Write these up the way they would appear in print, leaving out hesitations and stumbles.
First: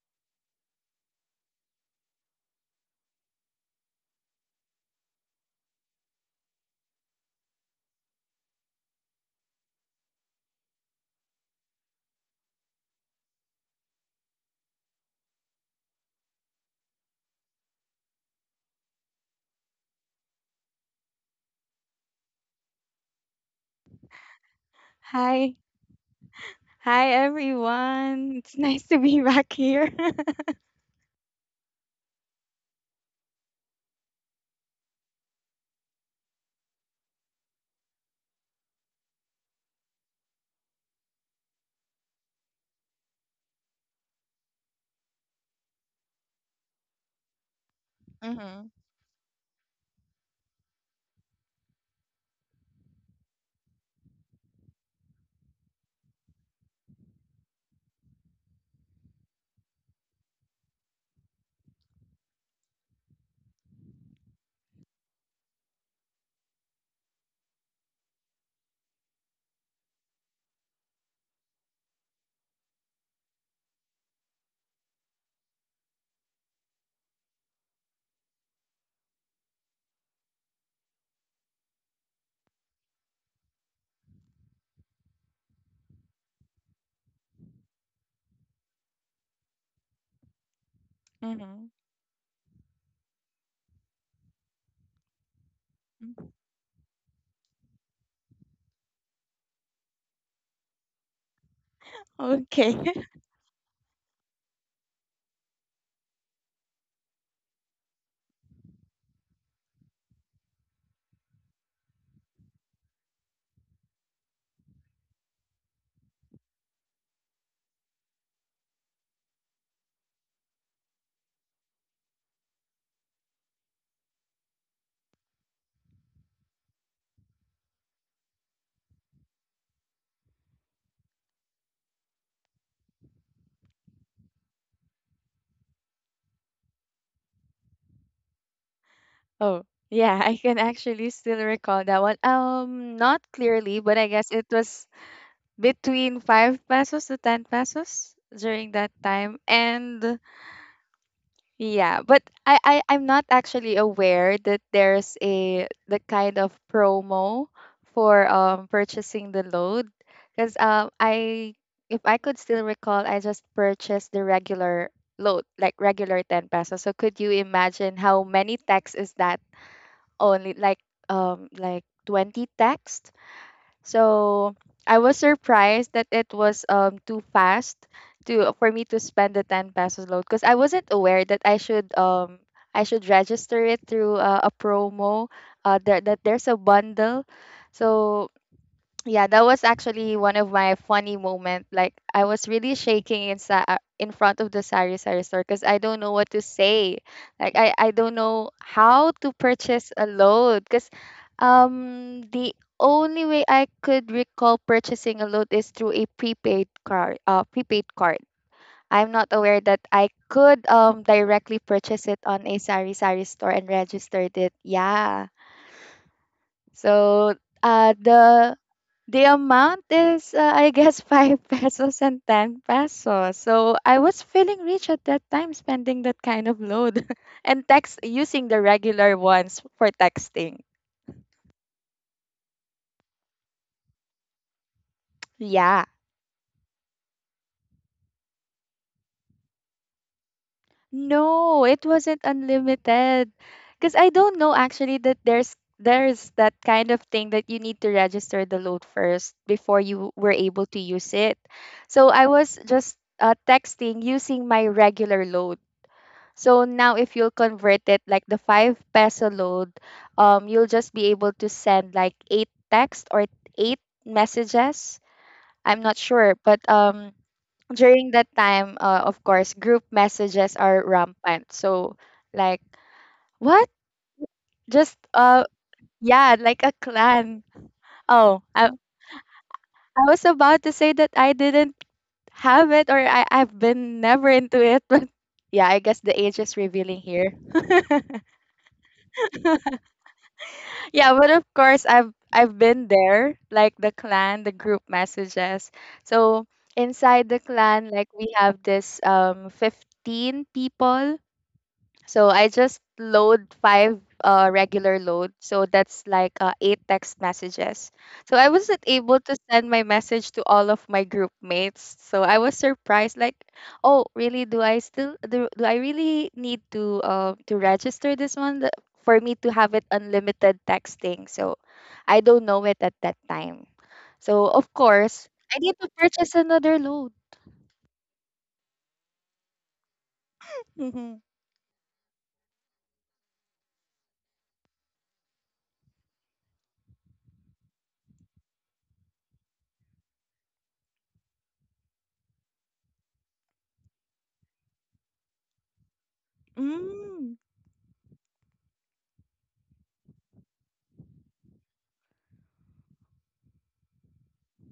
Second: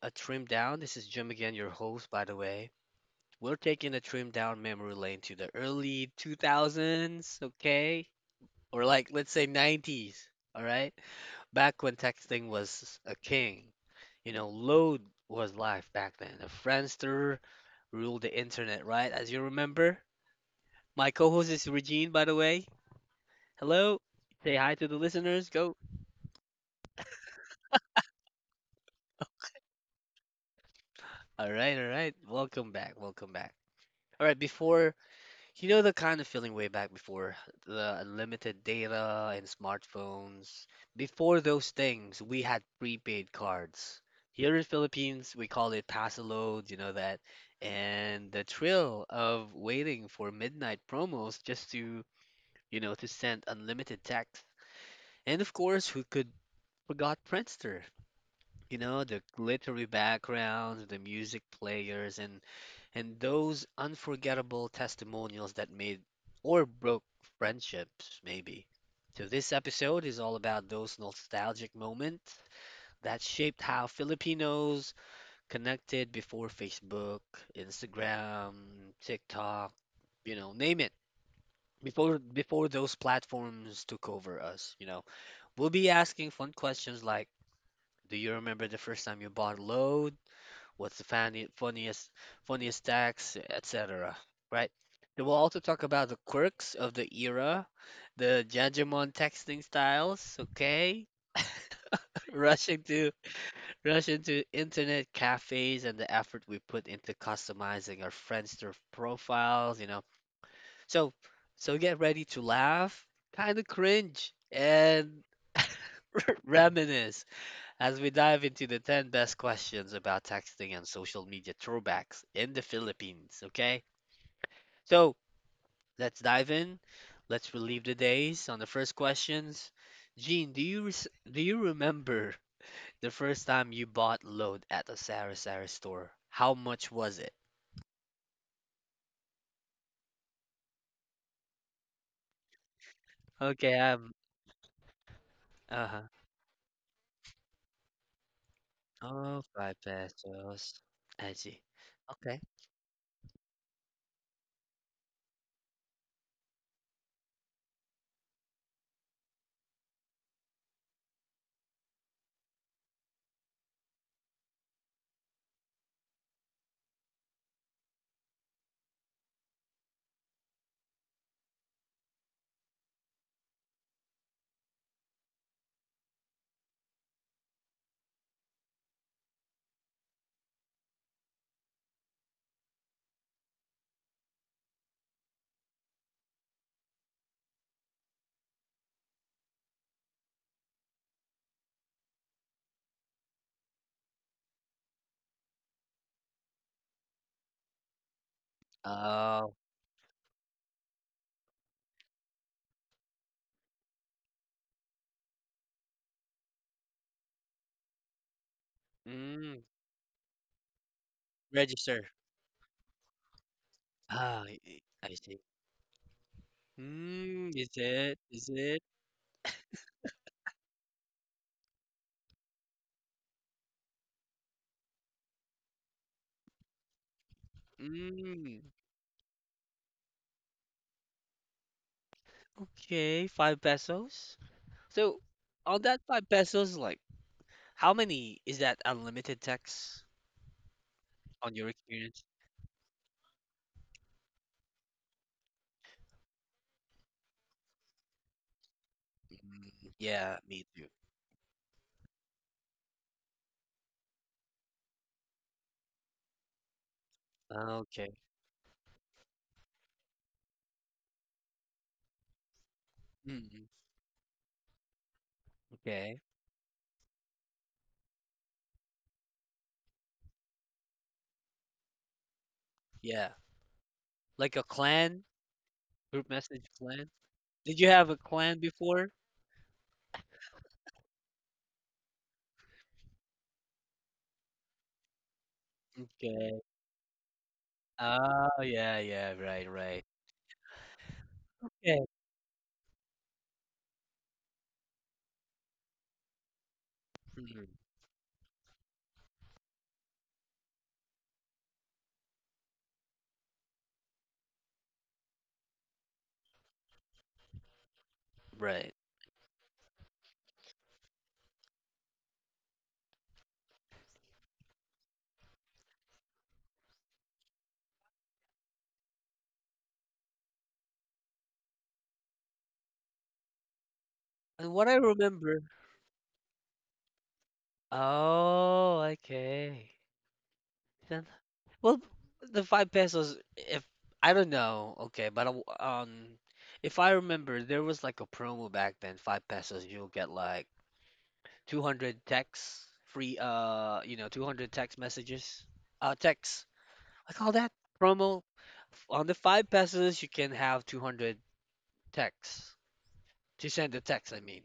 a trim down. This is Jim again, your host, by the way. We're taking a trim down memory lane to the early 2000s, okay? Or like, let's say 90s, all right? Back when texting was a king. Load was life back then. A Friendster ruled the internet, right? As you remember. My co-host is Regine, by the way. Hello. Say hi to the listeners. Hi. Go. Hi, everyone. It's nice to be back here. All right, all right. Welcome back. Welcome back. All right, before, the kind of feeling way back before the unlimited data and smartphones, before those things, we had prepaid cards. Here in Philippines, we call it Pasalode, you know that. And the thrill of waiting for midnight promos just to send unlimited text. And of course, who could forgot Friendster? The glittery backgrounds, the music players, and those unforgettable testimonials that made or broke friendships, maybe. So, this episode is all about those nostalgic moments that shaped how Filipinos connected before Facebook, Instagram, TikTok, name it. Before those platforms took over us. We'll be asking fun questions like, do you remember the first time you bought a load? What's the funny, Mm-hmm. funniest funniest acts, etc.? Right? Then we'll also talk about the quirks of the era, the Jajamon texting styles, okay? Okay. Rushing to rushing to internet cafes and the effort we put into customizing our Friendster profiles. So so get ready to laugh, kind of cringe, and reminisce as we dive into the 10 best questions about texting and social media throwbacks in the Philippines, okay? So let's dive in. Let's relieve the days on the first questions. Jean, do you remember the first time you bought load at a Sara Sara store? How much was it? Oh, yeah, I can actually still recall that one. Not Okay, clearly, but I guess it was uh-huh. between 5 pesos to 10 pesos during that time. Oh, five And pesos. I see. yeah, but Okay. I'm not actually aware that there's a the kind of promo for purchasing the load, because I if I could still recall, I just purchased the regular load, like regular 10 pesos. So could you imagine how many texts is that? Only like 20 texts. So I was surprised that it was too fast to for me to spend the 10 pesos load, because I wasn't aware that I should register it through a promo, that there's a bundle. So yeah, that was actually one of my funny moment. Like, I was really shaking in front of the sari sari store, because I don't know what to say. Like, I don't know how to Oh, purchase a load, because the only way I could recall purchasing a load is through a prepaid card. I'm not aware mm, that I could directly purchase register. it on a sari sari store and registered Ah, it. I Yeah. see. So Mm, is it? Is the it? Amount is, I guess, 5 pesos and 10 pesos. So I was feeling rich at that time, spending that kind of load, and text using Mm, the regular ones for texting. okay, 5 pesos. So on Yeah. that 5 pesos, like how many is that unlimited text on No, your it wasn't experience? unlimited. Because I don't know actually that there's that kind of thing, that you need to register the load first Mm, before you were yeah, able me to too. use it. So I was just texting using my regular load. So now, if you'll Ah, convert it okay. like the 5 peso load, you'll just be able to send like 8 text or Mm, 8 messages. I'm not okay. sure, but during that time, of course, group messages are rampant. So like, Yeah. what? Like a Just clan, group Yeah, like message a clan. clan. Did you have a Oh, clan I before? I was about to say that I didn't have it, or I've been never into it, but yeah, I guess the age is Okay. revealing here. Oh, yeah, yeah, right, right. Yeah, but of course Yeah. I've been there, like the clan, the group messages. So inside the Mhm. clan, like, we have this 15 people, so I just load five regular load. So that's like 8 text messages. So I wasn't Right. able to send my message to all of my group mates. So I was surprised, like, oh, really? Do I really need to register this one for me to have it unlimited texting? So I don't know it at that time. So of And what I course, I remember, need to purchase another load. oh, okay. Mm-hmm. Well, the 5 pesos, if I don't know, okay, but if I remember, there was like a promo back then, 5 pesos, you'll get like 200 texts, free, 200 text messages, texts. Mm. I call that promo. On the 5 pesos, you can have 200 texts to send the text, I mean.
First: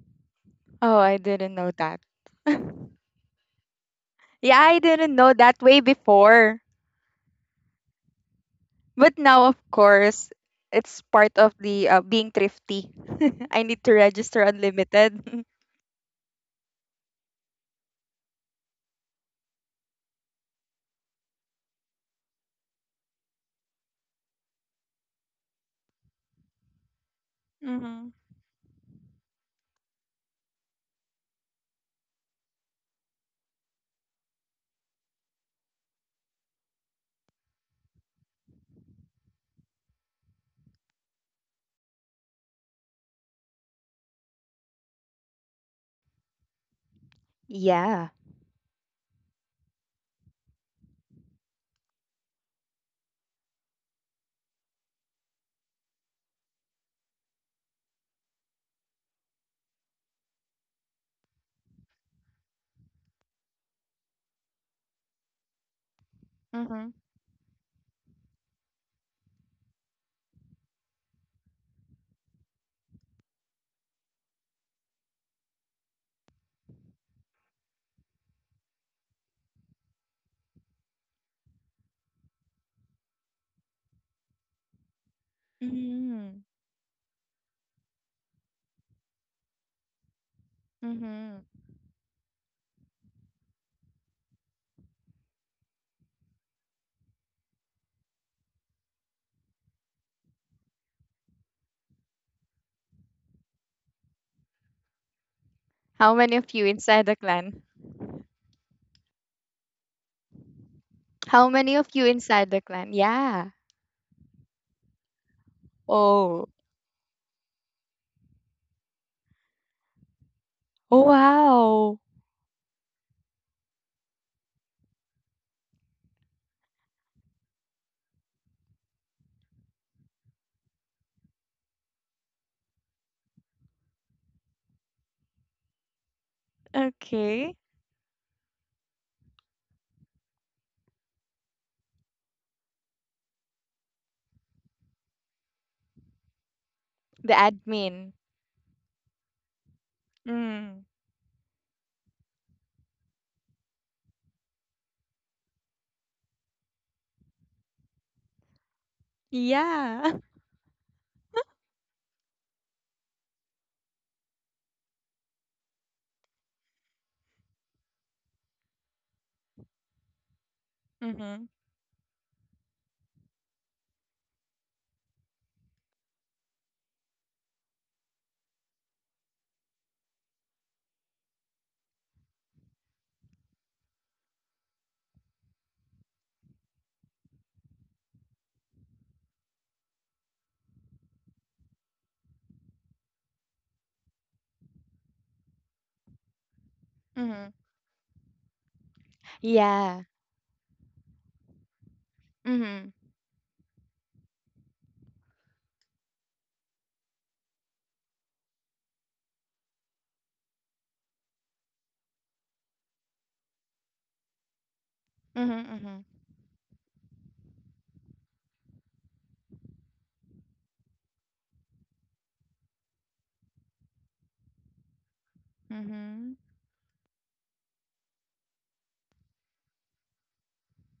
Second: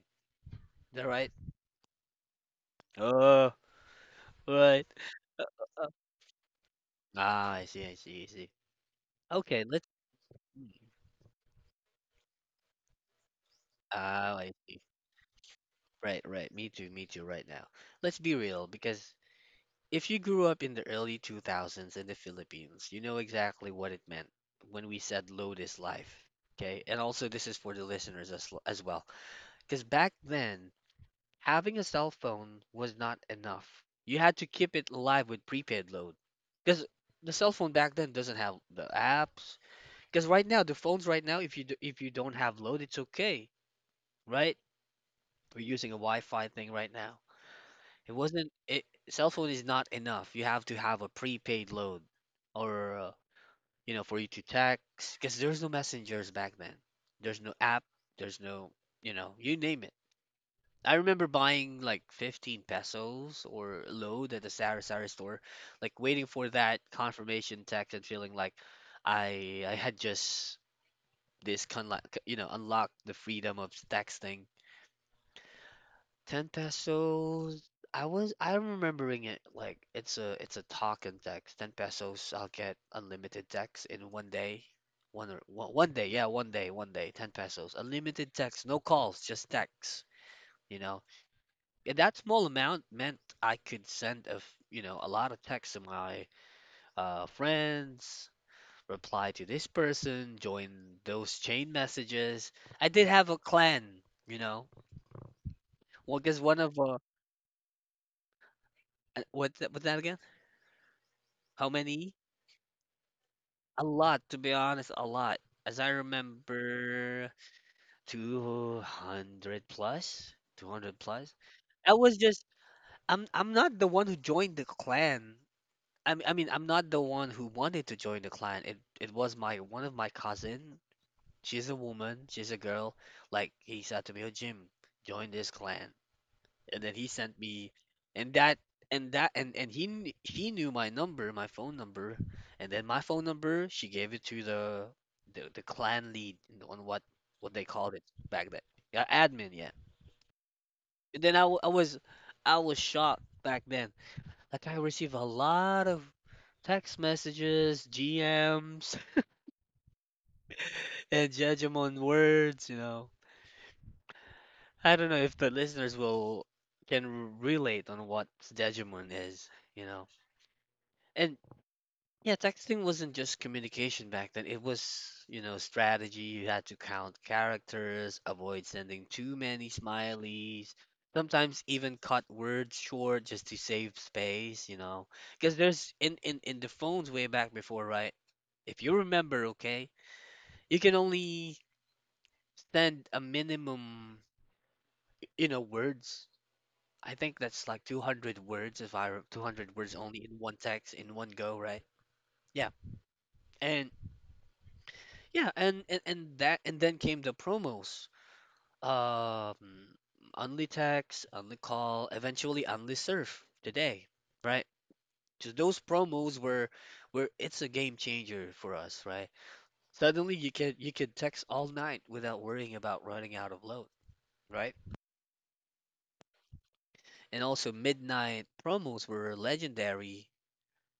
Is Oh, that I right? didn't know that. Oh, Yeah, I right. didn't know that way Uh, before. I see, I see, I see. But now, of Okay, let's. course, it's part of the being thrifty. I need to Ah, register I see. unlimited. Right, right. Me too, right now. Let's be real, because if you grew up in the early 2000s in the Philippines, you know exactly what it meant when we said load is life. Okay? And also, this is for the Mhm. listeners as well. Because back then, having a cell phone was not enough. You had to keep it alive with prepaid load. Because the cell phone back then doesn't have the apps. Because right now, the phones right now, if you don't have load, it's okay, right? We're using a Wi-Fi thing right now. Yeah. It wasn't it, cell phone is not enough. You have to have a prepaid load or for you to text because there's no messengers back then. There's no app, there's no, you name it. I remember buying like 15 pesos or load at the Sari Sari store, like waiting for that Mhm. confirmation text and feeling like I had just this kind like unlocked the freedom of texting 10 pesos. I'm remembering it like it's a talk and text. 10 pesos, I'll get unlimited text in one day. One day, yeah, Mm. One day, 10 pesos. Unlimited text, no calls, just text, you know. Mhm. And that small amount meant I could send a, f- you know, a lot of texts to my friends, reply to this person, join those chain messages. I did have a clan, you know. How What many is of one you of inside the clan? What that again? How How many of you many? inside the clan? Yeah. A lot, to be honest, a lot. As I Oh. remember, 200 plus, 200 Oh, plus. I wow. was just, I'm not the one who joined the clan. I mean, I'm not the one who wanted to join the clan. It was one of my cousin. She's a woman, she's a girl. Like, he said to me, oh, Jim, join this clan. And then he sent Okay. me, and that and that and he knew my phone number. And then my phone number, she gave it to the clan lead, on what The what they called it admin. back then. Yeah, admin. Yeah. Mm. And then I was shocked back then. Like I received a lot of text messages, GMs, Yeah. and judgment words. I don't know if the listeners will can relate on what judgment is you know and Mhm. Yeah, texting wasn't just communication back then. It was strategy. You had to count characters, avoid sending too many smileys, sometimes even cut words short just to save space. Because there's in the phones way back before, right? If you remember, okay, you can only send a minimum, words. I think Mhm. that's like 200 words if I re- 200 words Yeah. only in one text in one go, right? Yeah. Mhm. And Yeah, and that and then came the promos. Um, Only text, only call, eventually only surf today, right? So Mhm. those Mhm. promos were it's a game changer for us, right? Suddenly you could text all night without worrying about running out of load, right? Mhm. And also midnight promos were legendary.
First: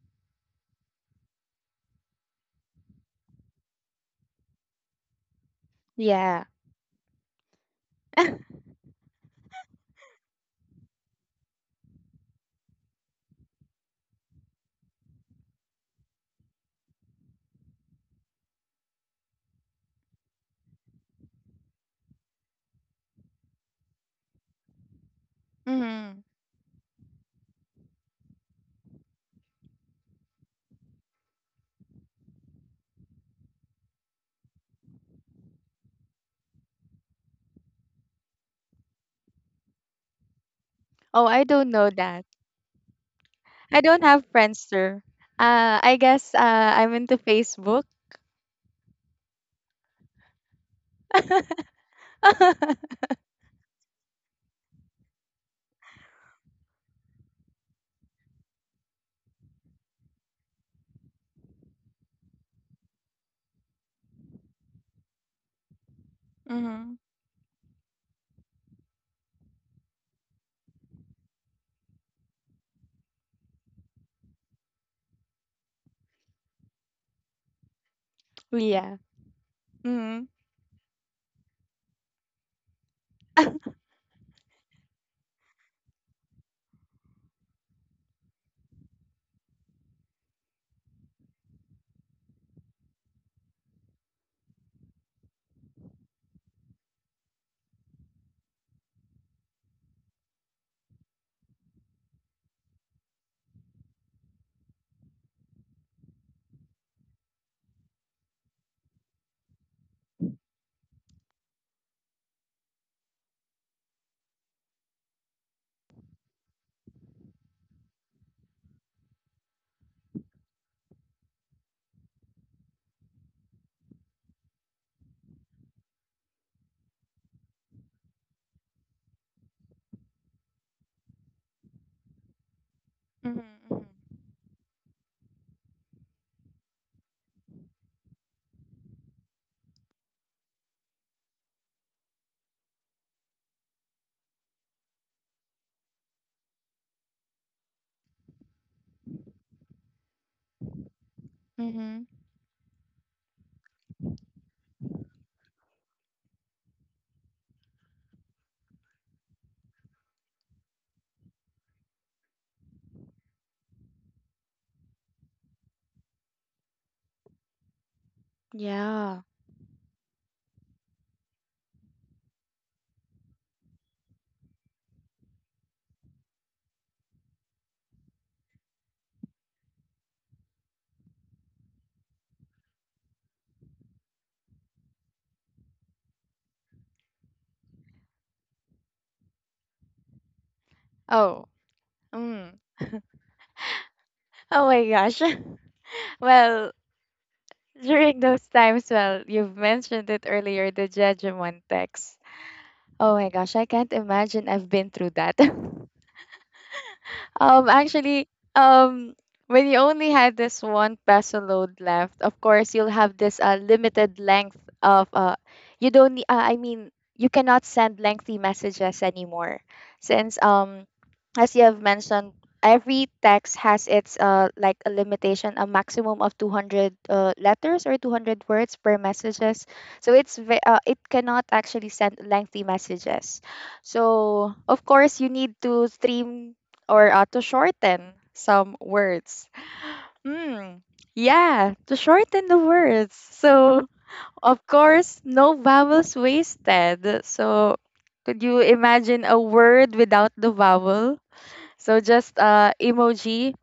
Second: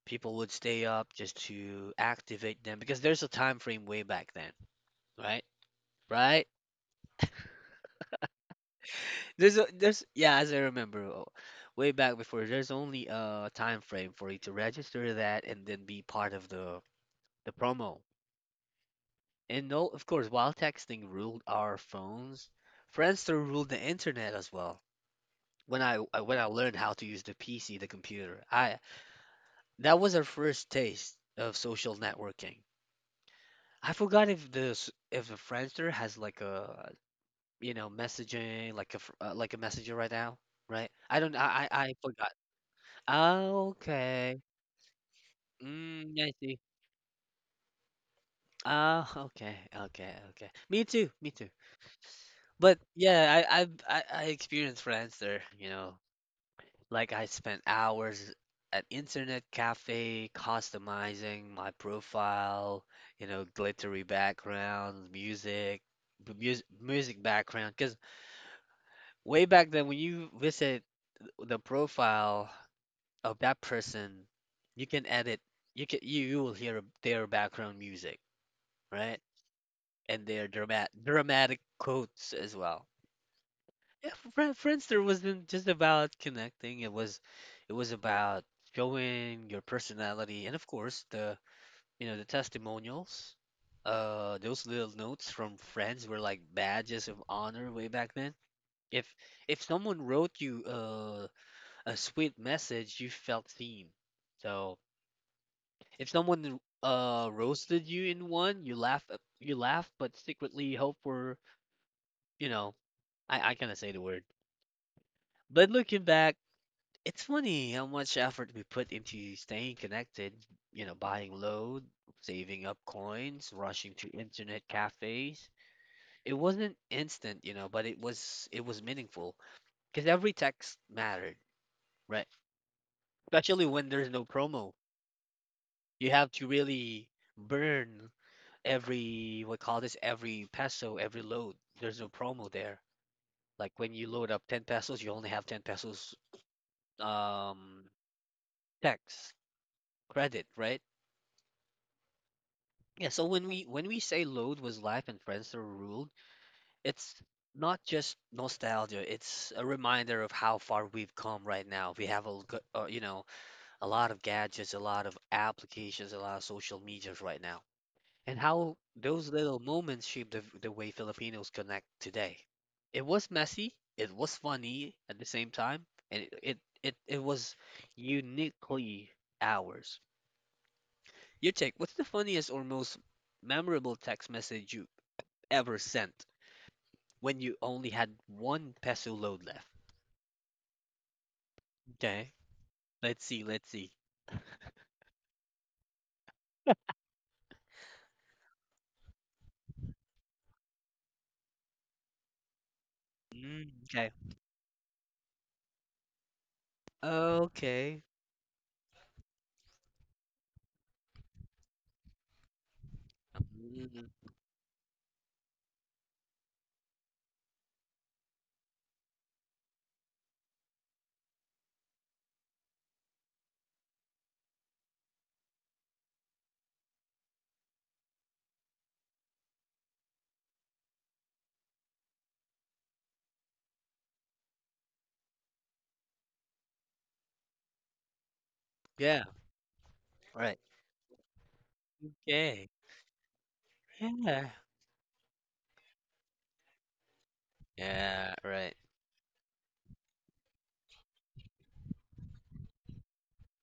People would stay up just to activate them because there's a time frame way back then, right? Yeah. Right? There's yeah, as I remember, way back before, there's only a time frame for you to register that and then be part of the promo. And no, of course, while texting ruled our phones, Friendster ruled the internet as well. When I Mm-hmm. I- when I learned how to use the PC, the computer, I that was our first taste of social networking. I forgot if the Friendster has like a messaging like a messenger right now, right? I Oh, don't I don't know I that. forgot. Oh, I don't have okay. Friendster. I Mm, I guess see. I'm into Facebook. Oh, okay, okay, okay. Me too, me too. But Mm-hmm. yeah, I I've, I experienced friends there. Like I spent hours at internet cafe customizing my profile, glittery background, music background. Because way back then, when you visit the profile of that person, you can edit. You will hear their background music, Yeah. right? And Mm-hmm. their dramatic quotes as well. Yeah, Friendster wasn't just about connecting. It was, about showing your personality, and of course the you know the testimonials. Those little notes from friends were like badges of honor way back then. If if someone wrote you a sweet message, you felt seen. So if someone roasted you in one, you laugh, but secretly hope for you know I cannot say the word. But looking back, it's funny how much effort we put into staying connected, buying low, saving up coins, rushing to internet cafes. It wasn't instant, but it was meaningful because every text mattered, right? Especially Mm-hmm. when there's no promo. You have to really burn every what call this every peso, every load. There's no promo there. Like when you load up 10 pesos, you only have 10 pesos um text credit, right? Mm-hmm. Yeah, so when we say load was life and friends are ruled, it's not just nostalgia, it's a reminder of how far we've come right now. We have a g- you know, a lot of gadgets, a lot of applications, a lot of social medias right now. And how Yeah. those little moments shape the way Filipinos connect today. It was messy, it was funny at the same time, and it was uniquely ours. Your take. What's the funniest or most memorable text message you ever sent when you only had 1 peso load left? Oh. Okay. Mm. Let's see. Let's see. Oh my gosh. Well, during those times, well, you've mentioned it earlier, the Judgment text. Oh my gosh, I Mm, can't okay. imagine I've been through that. Okay. Actually, um, when you only had this 1 peso load left, of course you'll have this Mm, limited length of you don't need. I mean, you cannot send lengthy messages anymore, since as you have mentioned, every text has its like a limitation, a maximum of 200 letters or 200 words per messages. So it's it cannot actually send lengthy messages. So of course, you need to stream or to shorten some yeah. words. Right. Hmm. Yeah, to shorten the Okay. words. So Yeah. of course, no vowels wasted. So Yeah. could you Right. imagine a word without the vowel? So just emoji.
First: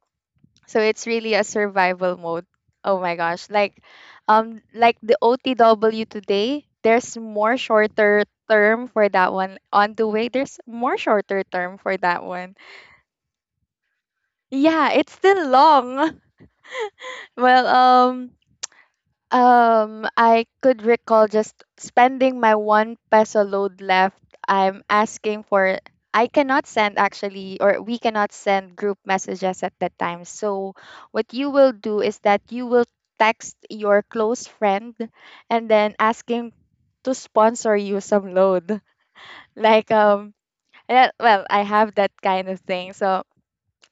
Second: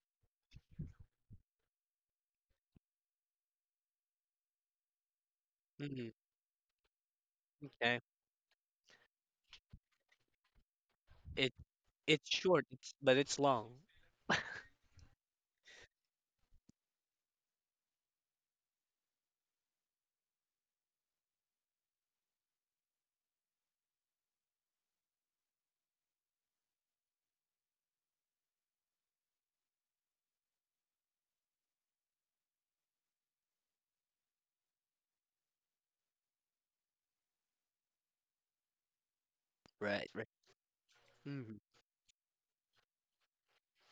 So it's really a survival mode. Oh my gosh. Like, like the OTW Mm, today, there's more okay. shorter term for that one. On the way, there's more shorter It term for that it's one. short. It's but it's long. Yeah, it's still long. Well, I could recall just spending my 1 peso load left. I'm asking for. I cannot send actually, or we cannot send group messages at that time. So what you will do is that you will text your close friend, and then ask him to sponsor you some load. Like, Right. Right. Yeah, well, Mm, I have that kind of thing. So,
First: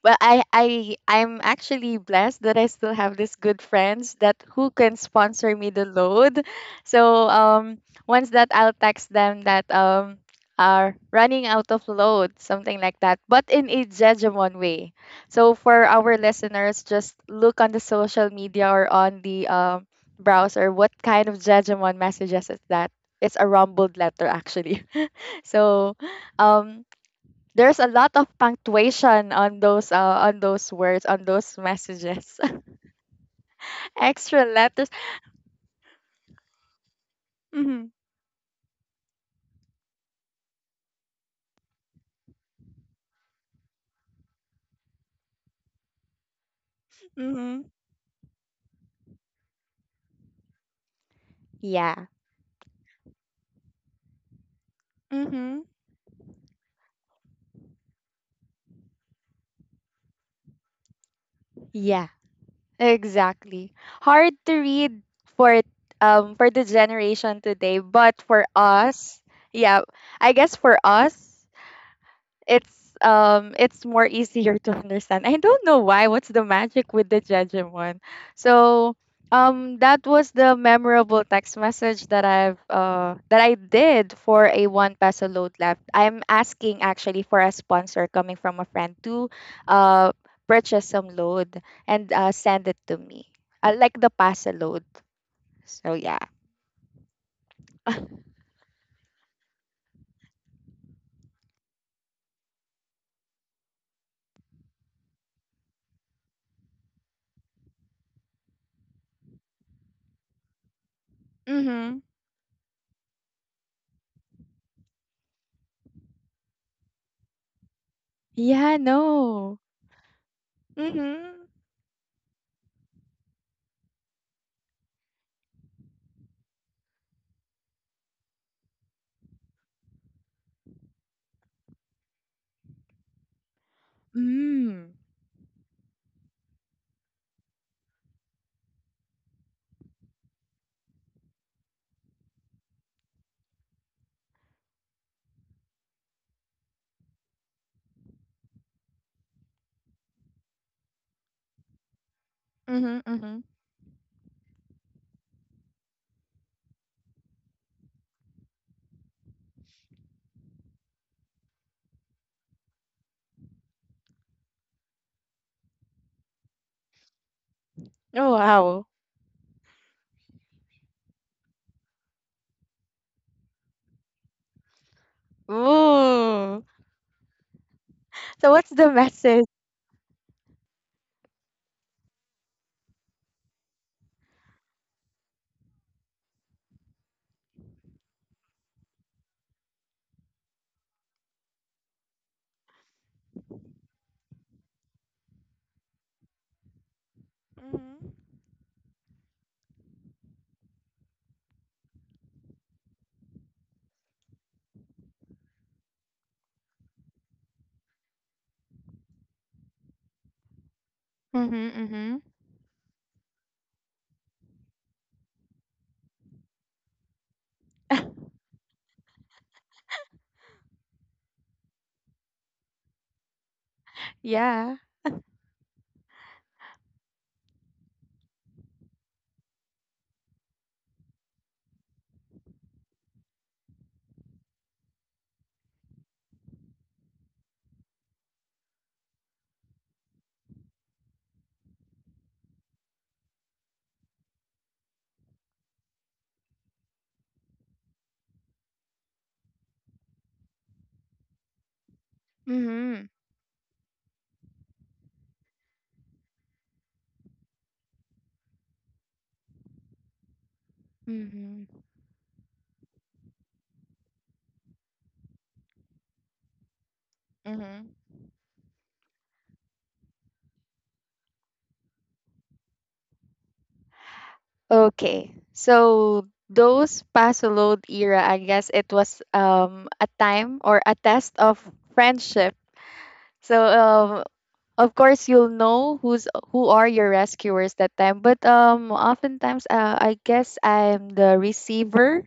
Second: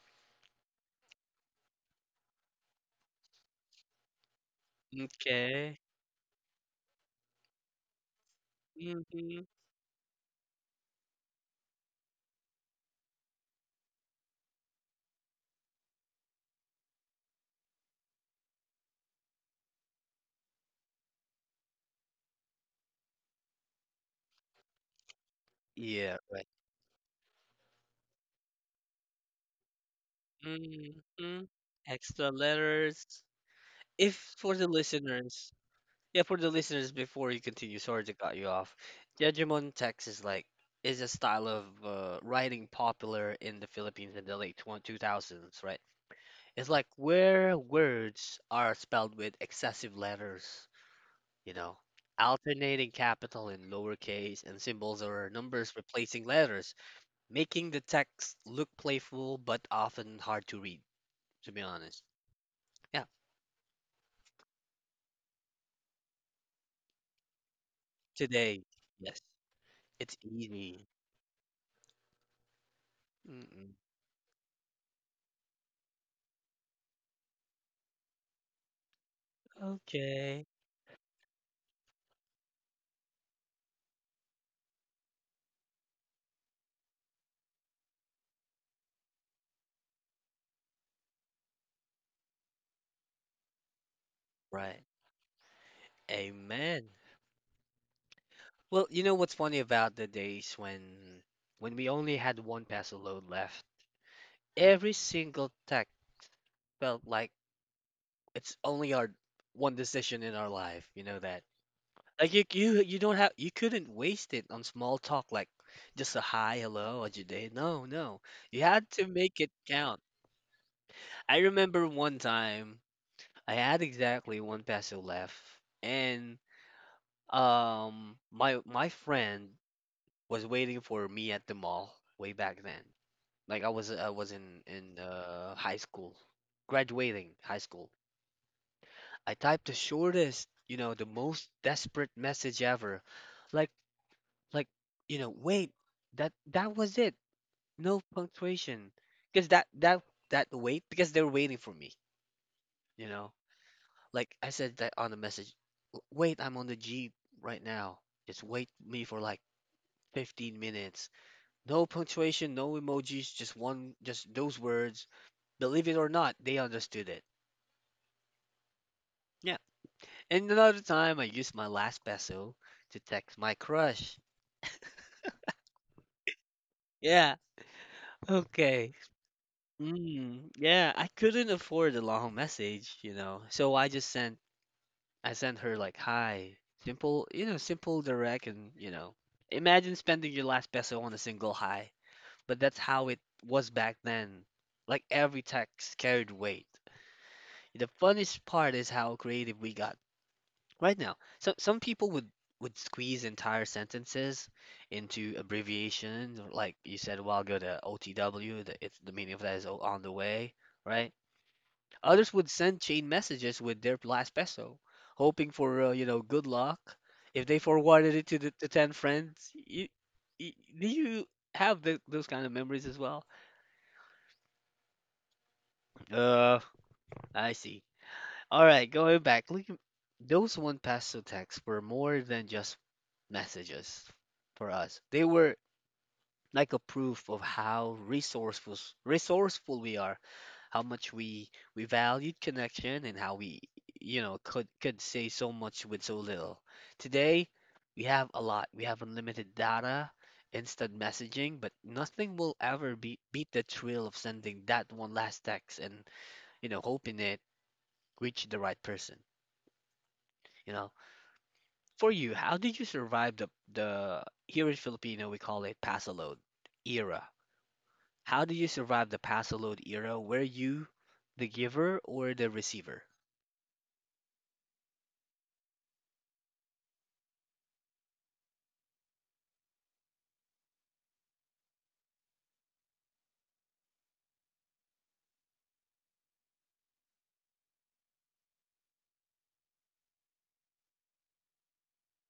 well, I'm actually blessed that I still have these good friends that who can sponsor me okay. the load. So once that I'll text Hmm. them that are running out of load, something like that, but in a Jejomon way. So for our listeners, just look on the social media or on the browser what kind of Jejomon messages is that. It's a rumbled letter actually. So Yeah. Right. um there's a lot of punctuation on those words on hmm those Extra messages. letters. If Extra for the letters. listeners Yeah, for the listeners, before you continue, Mhm. sorry to cut you off. Jejomon text is a style of writing popular in the Philippines in the late 2000s, right? It's like where Mhm. words are spelled with excessive letters, you know, Yeah. alternating capital and lowercase, and symbols or Mhm. numbers replacing letters, making the text look playful but often hard to read, to be honest. Yeah, Yeah, exactly. Hard to read for for the generation today, but for today, yes, us, yeah, it's I guess for easy. us Mm-mm. it's more easier to understand. I don't know why. What's the magic with the Jejimon? So that was Okay. the memorable text message that I've that I did for a 1 peso load left. I'm asking actually for a sponsor coming from a friend to uh purchase some load and send it to me. I like the pasa load. Right. So yeah. Amen. Well, you know what's funny about the days when we only had one peso load left, every single tech felt like it's only our one decision in our life, you know that. Mhm. Like you don't have you couldn't waste it on small talk like just a hi, hello, how's your day? No, no. You Yeah, had to make it no. count. I Mhm. remember one time I had exactly one peso left and my friend was waiting for me at the mall way back then. Like I was Mm. in high school, graduating high school. I typed the shortest, you know, the most desperate message ever. Like like you know, wait, that was it. No punctuation. Because that wait because they were waiting for me, Mhm. you know. Mhm. Like I said that on the message, Wait, I'm on the Jeep right now. Just wait me for like 15 minutes." No punctuation, no emojis, just one, just those words. Believe it or not, they understood it. Oh, wow. Yeah. And another time, I used my last peso to text my crush. Ooh. Yeah. So what's Okay. the message? Mm, yeah. I couldn't afford a long message, you know, so I sent her like, "Hi." Simple, you know, simple, direct, and you know, imagine spending your last peso on a single hi. But that's how it was back then. Like every text carried weight. The Mm-hmm. funniest part is how creative we got right now. So some people would squeeze entire sentences into abbreviations, or like you said a while ago, the OTW. The, it's the meaning of that is on the way, right? Mm-hmm. Mm-hmm. Others would send chain messages with their last peso, hoping for you know, good luck. If they forwarded it to the ten friends, you, do you have those kind of memories as well? Yeah. Uh, I see. All right, going back, look, those one pass to text were more than just messages for us. They were like a proof of how resourceful we are, how much we valued connection, and how we you know could say so much with so little. Today, we have a lot. We have unlimited data, instant messaging, but nothing will ever Mm-hmm. Beat the thrill of sending that one last text, and you know hoping it reached the right person. You know. Mm-hmm. For you, how did you survive the here in Filipino we call it pasalod era? Mm-hmm. How did you survive the pasalod era? Were you the giver or the receiver? Okay. So those Pasolod era, I guess it was a time or a test of friendship. So of course, you'll know who are your rescuers that time, but oftentimes I guess I'm the receiver.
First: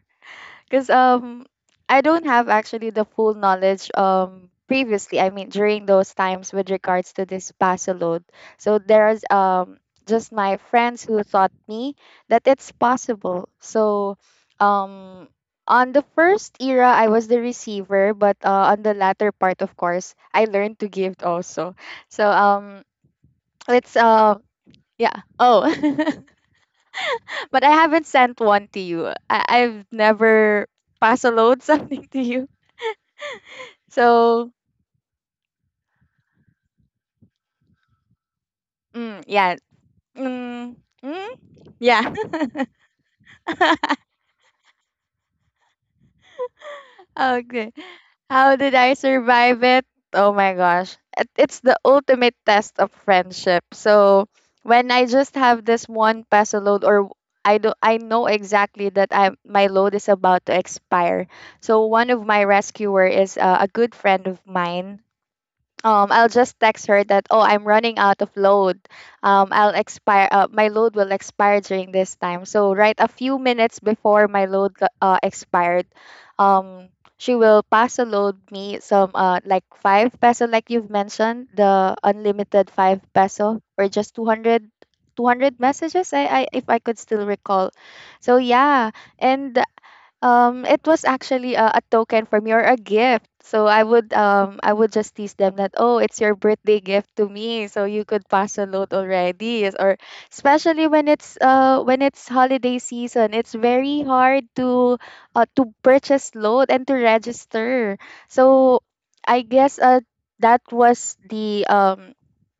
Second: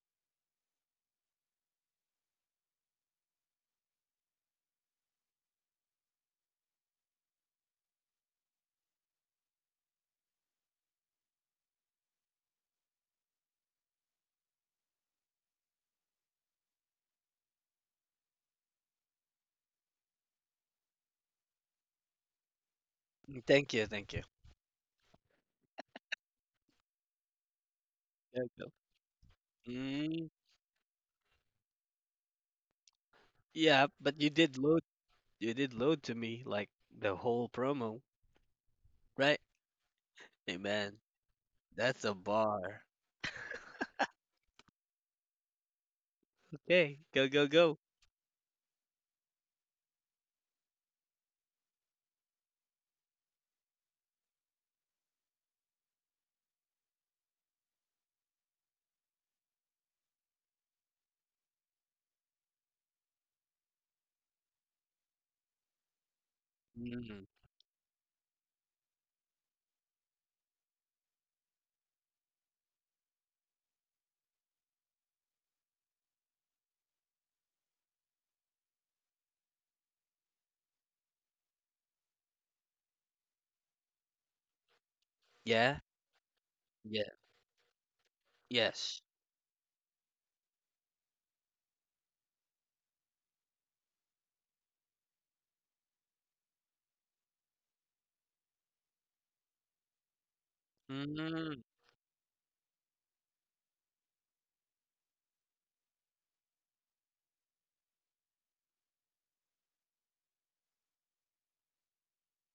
Because I don't have actually the full knowledge previously. I mean, during those times with regards to this paso load. So there's just my friends who taught me that it's possible. Um. On the first era, I was the receiver, but on the latter part, of course, I learned to give also. So Mm, let's thank you. Yeah. Oh, but I haven't sent There you one go. to you. I've Mm, never pass a load something to you. yeah, but So, you did load to me like the whole promo, mm, right? yeah. Mm, Amen. mm, That's yeah. a bar. Okay, Okay. go. How did I survive it? Oh my gosh. It's the ultimate test of friendship. So when I just have this 1 peso load, or I know exactly that I my load is about to expire. So one of my rescuer is a good friend of mine, I'll just text her that, Mm, oh, I'm running out of load. I'll expire. My load will expire during this time. So right a few minutes before my load expired, um, she will pass a load me some like 5 peso, like you've mentioned, the unlimited 5 peso, or just 200 yeah, messages. I if I could yeah, still recall. So yeah, yes. and it was actually a token for me or a gift. So I would just tease them that, oh, it's your birthday gift to me, so you could pass a load already. Yes, or especially Mm, when it's holiday season, it's very hard to purchase load and to register. So I guess that was the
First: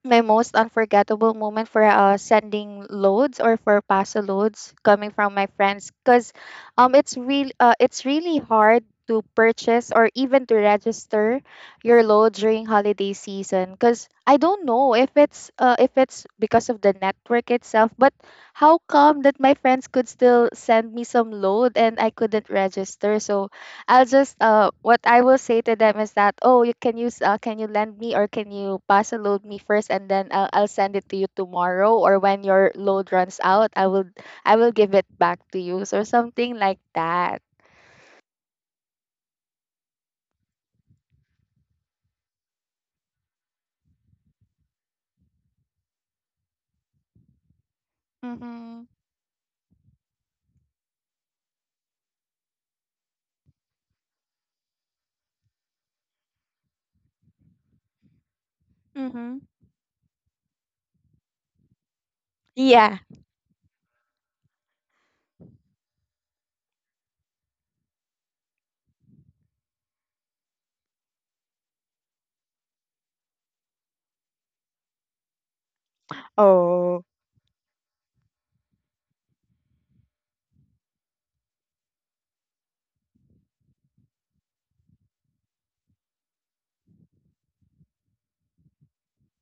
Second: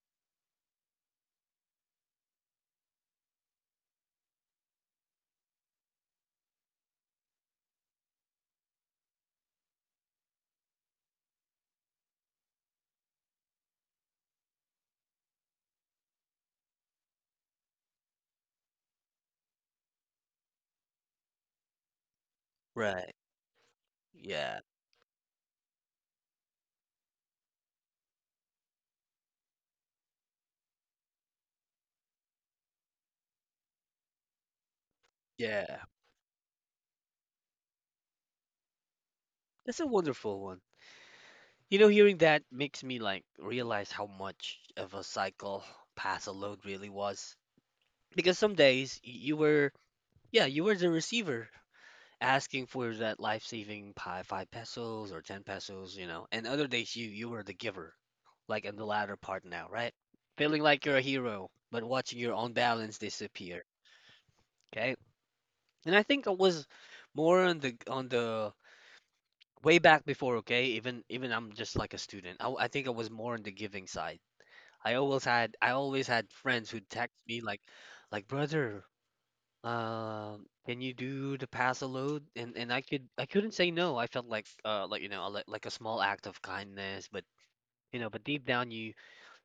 my most unforgettable moment for sending loads or for pass loads coming from my friends. Because it's really hard to purchase or even to register your load during holiday season, because I don't know if it's because of the network itself. But how come that my friends could still send me some load and I couldn't right. register? So I'll just Yeah, what I will say to them is that, oh, you can use can you lend me, or can you parcel load me first, and then I'll send it to you tomorrow, or when your load runs out, I will give it back to you, yeah. or something like that. That's a wonderful one. You know, hearing that makes me like realize how much of a cycle pass a load really was. Because some Mm-hmm. days you were, yeah, you were the receiver asking for that life-saving pi five pesos or ten pesos, you know, and other days you were the giver, like in the latter Mm-hmm. part now, right? Feeling like you're a hero, but watching your own balance Yeah. disappear. Okay, and I think I was more on the way back before. Okay, even I'm just like a student. I think I was more on the giving side. I always had friends who Oh. text me like brother, can you do the pass a load? And I could I couldn't say no. I felt like you know like a small act of kindness, but you know, but deep down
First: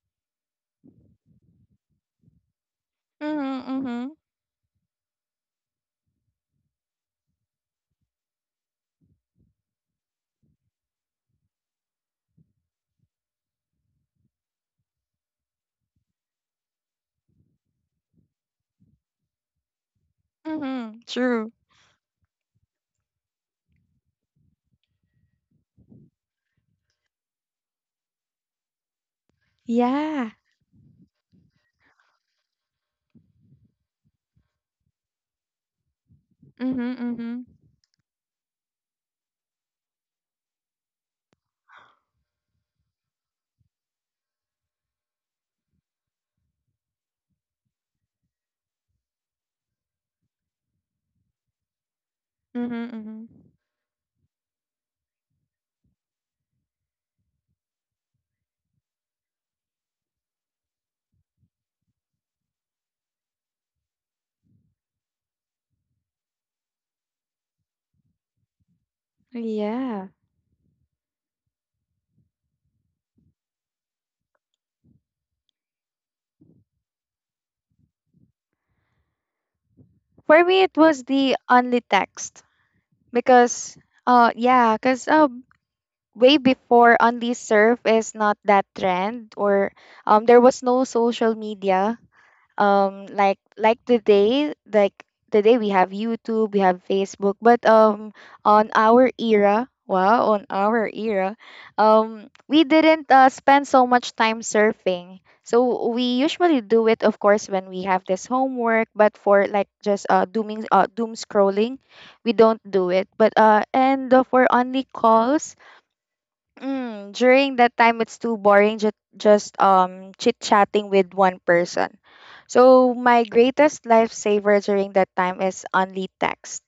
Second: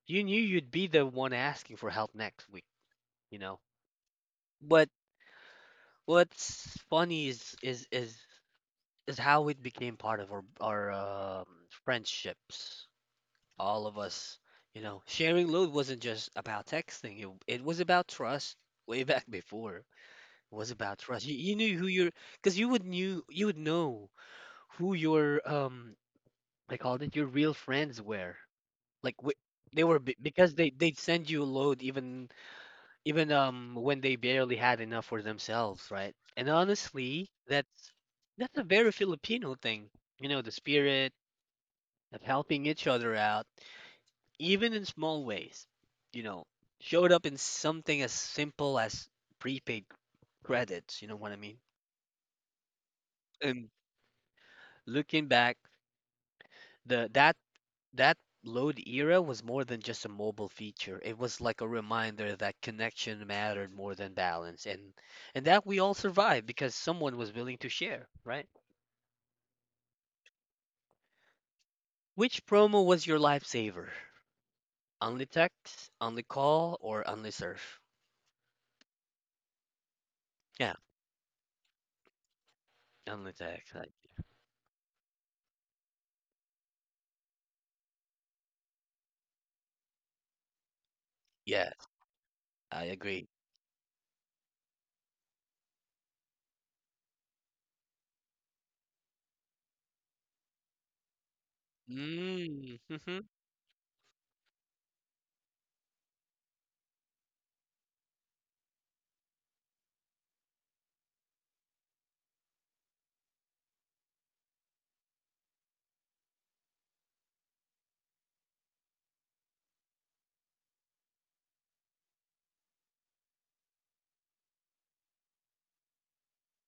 you knew you'd be the one asking for help next week, you know. Mm-hmm. Mm-hmm. But what's funny is is how it became part of our friendships. All of us, you know, sharing load wasn't just about texting. It was about trust way back before. It was about Mm-hmm. trust. True. You knew who your, because you would know who your I called it your real friends were. Like wh- they were Yeah. because they'd send you a load even when they barely had enough for themselves, right? And Mm-hmm. honestly, Mm-hmm. That's a very Filipino thing. You know, the spirit of helping each other out even in small ways, you know, showed up in something as simple as prepaid credits, you know what I mean? Mm-hmm. Mm-hmm. And looking back, the that load era was more than just a mobile feature. It was like a reminder that connection mattered more than balance, and that we all survived because someone was willing to share, right? Yeah. Which promo was your lifesaver? Only text, only call, or only surf? For me, Yeah, it was the only text only text. because, Like, yeah, because way before only surf is not that trend or there was no social yeah, media I um agree. like like today. Today we have YouTube, we have Facebook, but on our era, wow, on our era we Mm, didn't mhm. Spend so much time surfing, so we usually do it of course when we have this homework, but for like just doom scrolling, we don't do it. But and For only calls, mm, during that time, it's too boring just chit-chatting with one person. So my greatest lifesaver during that time is only text.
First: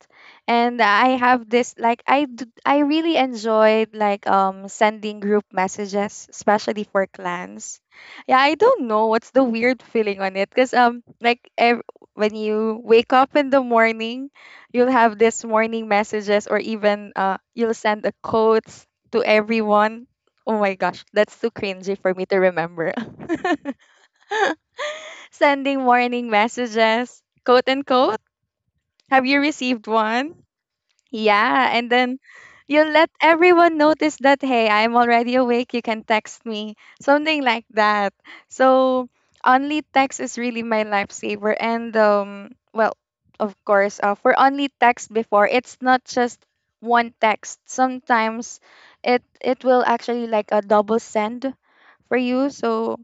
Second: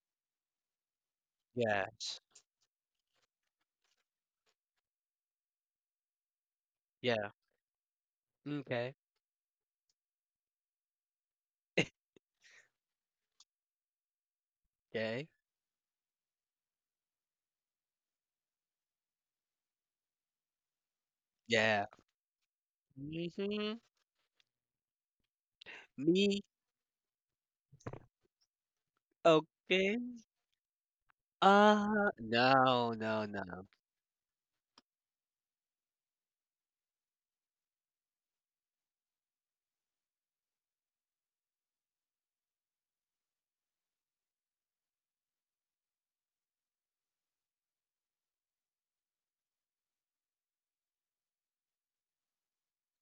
And I have this like Yes. I d- I really enjoyed like sending group messages, especially for Yeah. clans. Yeah, I Okay. don't Okay. know what's the weird feeling on it because when you wake up in the morning, you'll have this morning messages, or even you'll send a quote to everyone. Oh my gosh, that's too Yeah. cringy for me to remember. Mhm. Sending warning Me? messages, quote unquote. Have you received Okay. one? Yeah, and then you No, let no, no. everyone notice that, hey, I'm already awake, you can text me, something like that. So, only text is really my lifesaver. Of course, for only text before, it's not just one text. Sometimes it will actually like a double send for you. So,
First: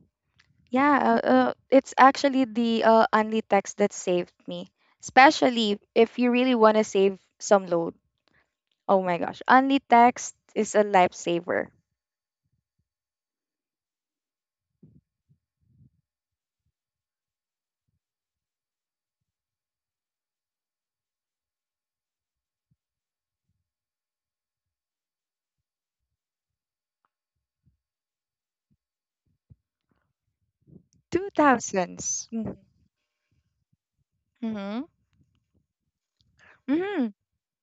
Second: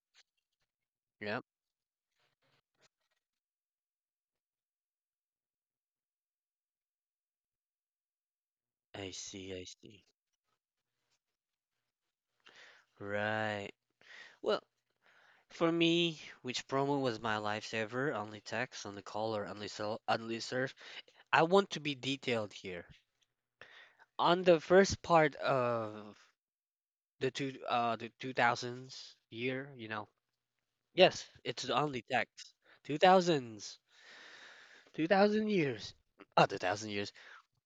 yeah, Yep. It's actually the only text that saved me, especially if you really want to save some load. Oh I my gosh. see, I Only see. text is a lifesaver. Right. Well, for me, which promo was my lifesaver? Only text, only call, or only surf. I want to be detailed here. On the first part of the two, the 2000s year, you know. Yes, it's the only 2000s. text. 2000s. Mhm. 2000 years. Oh, 1000 years. Mhm.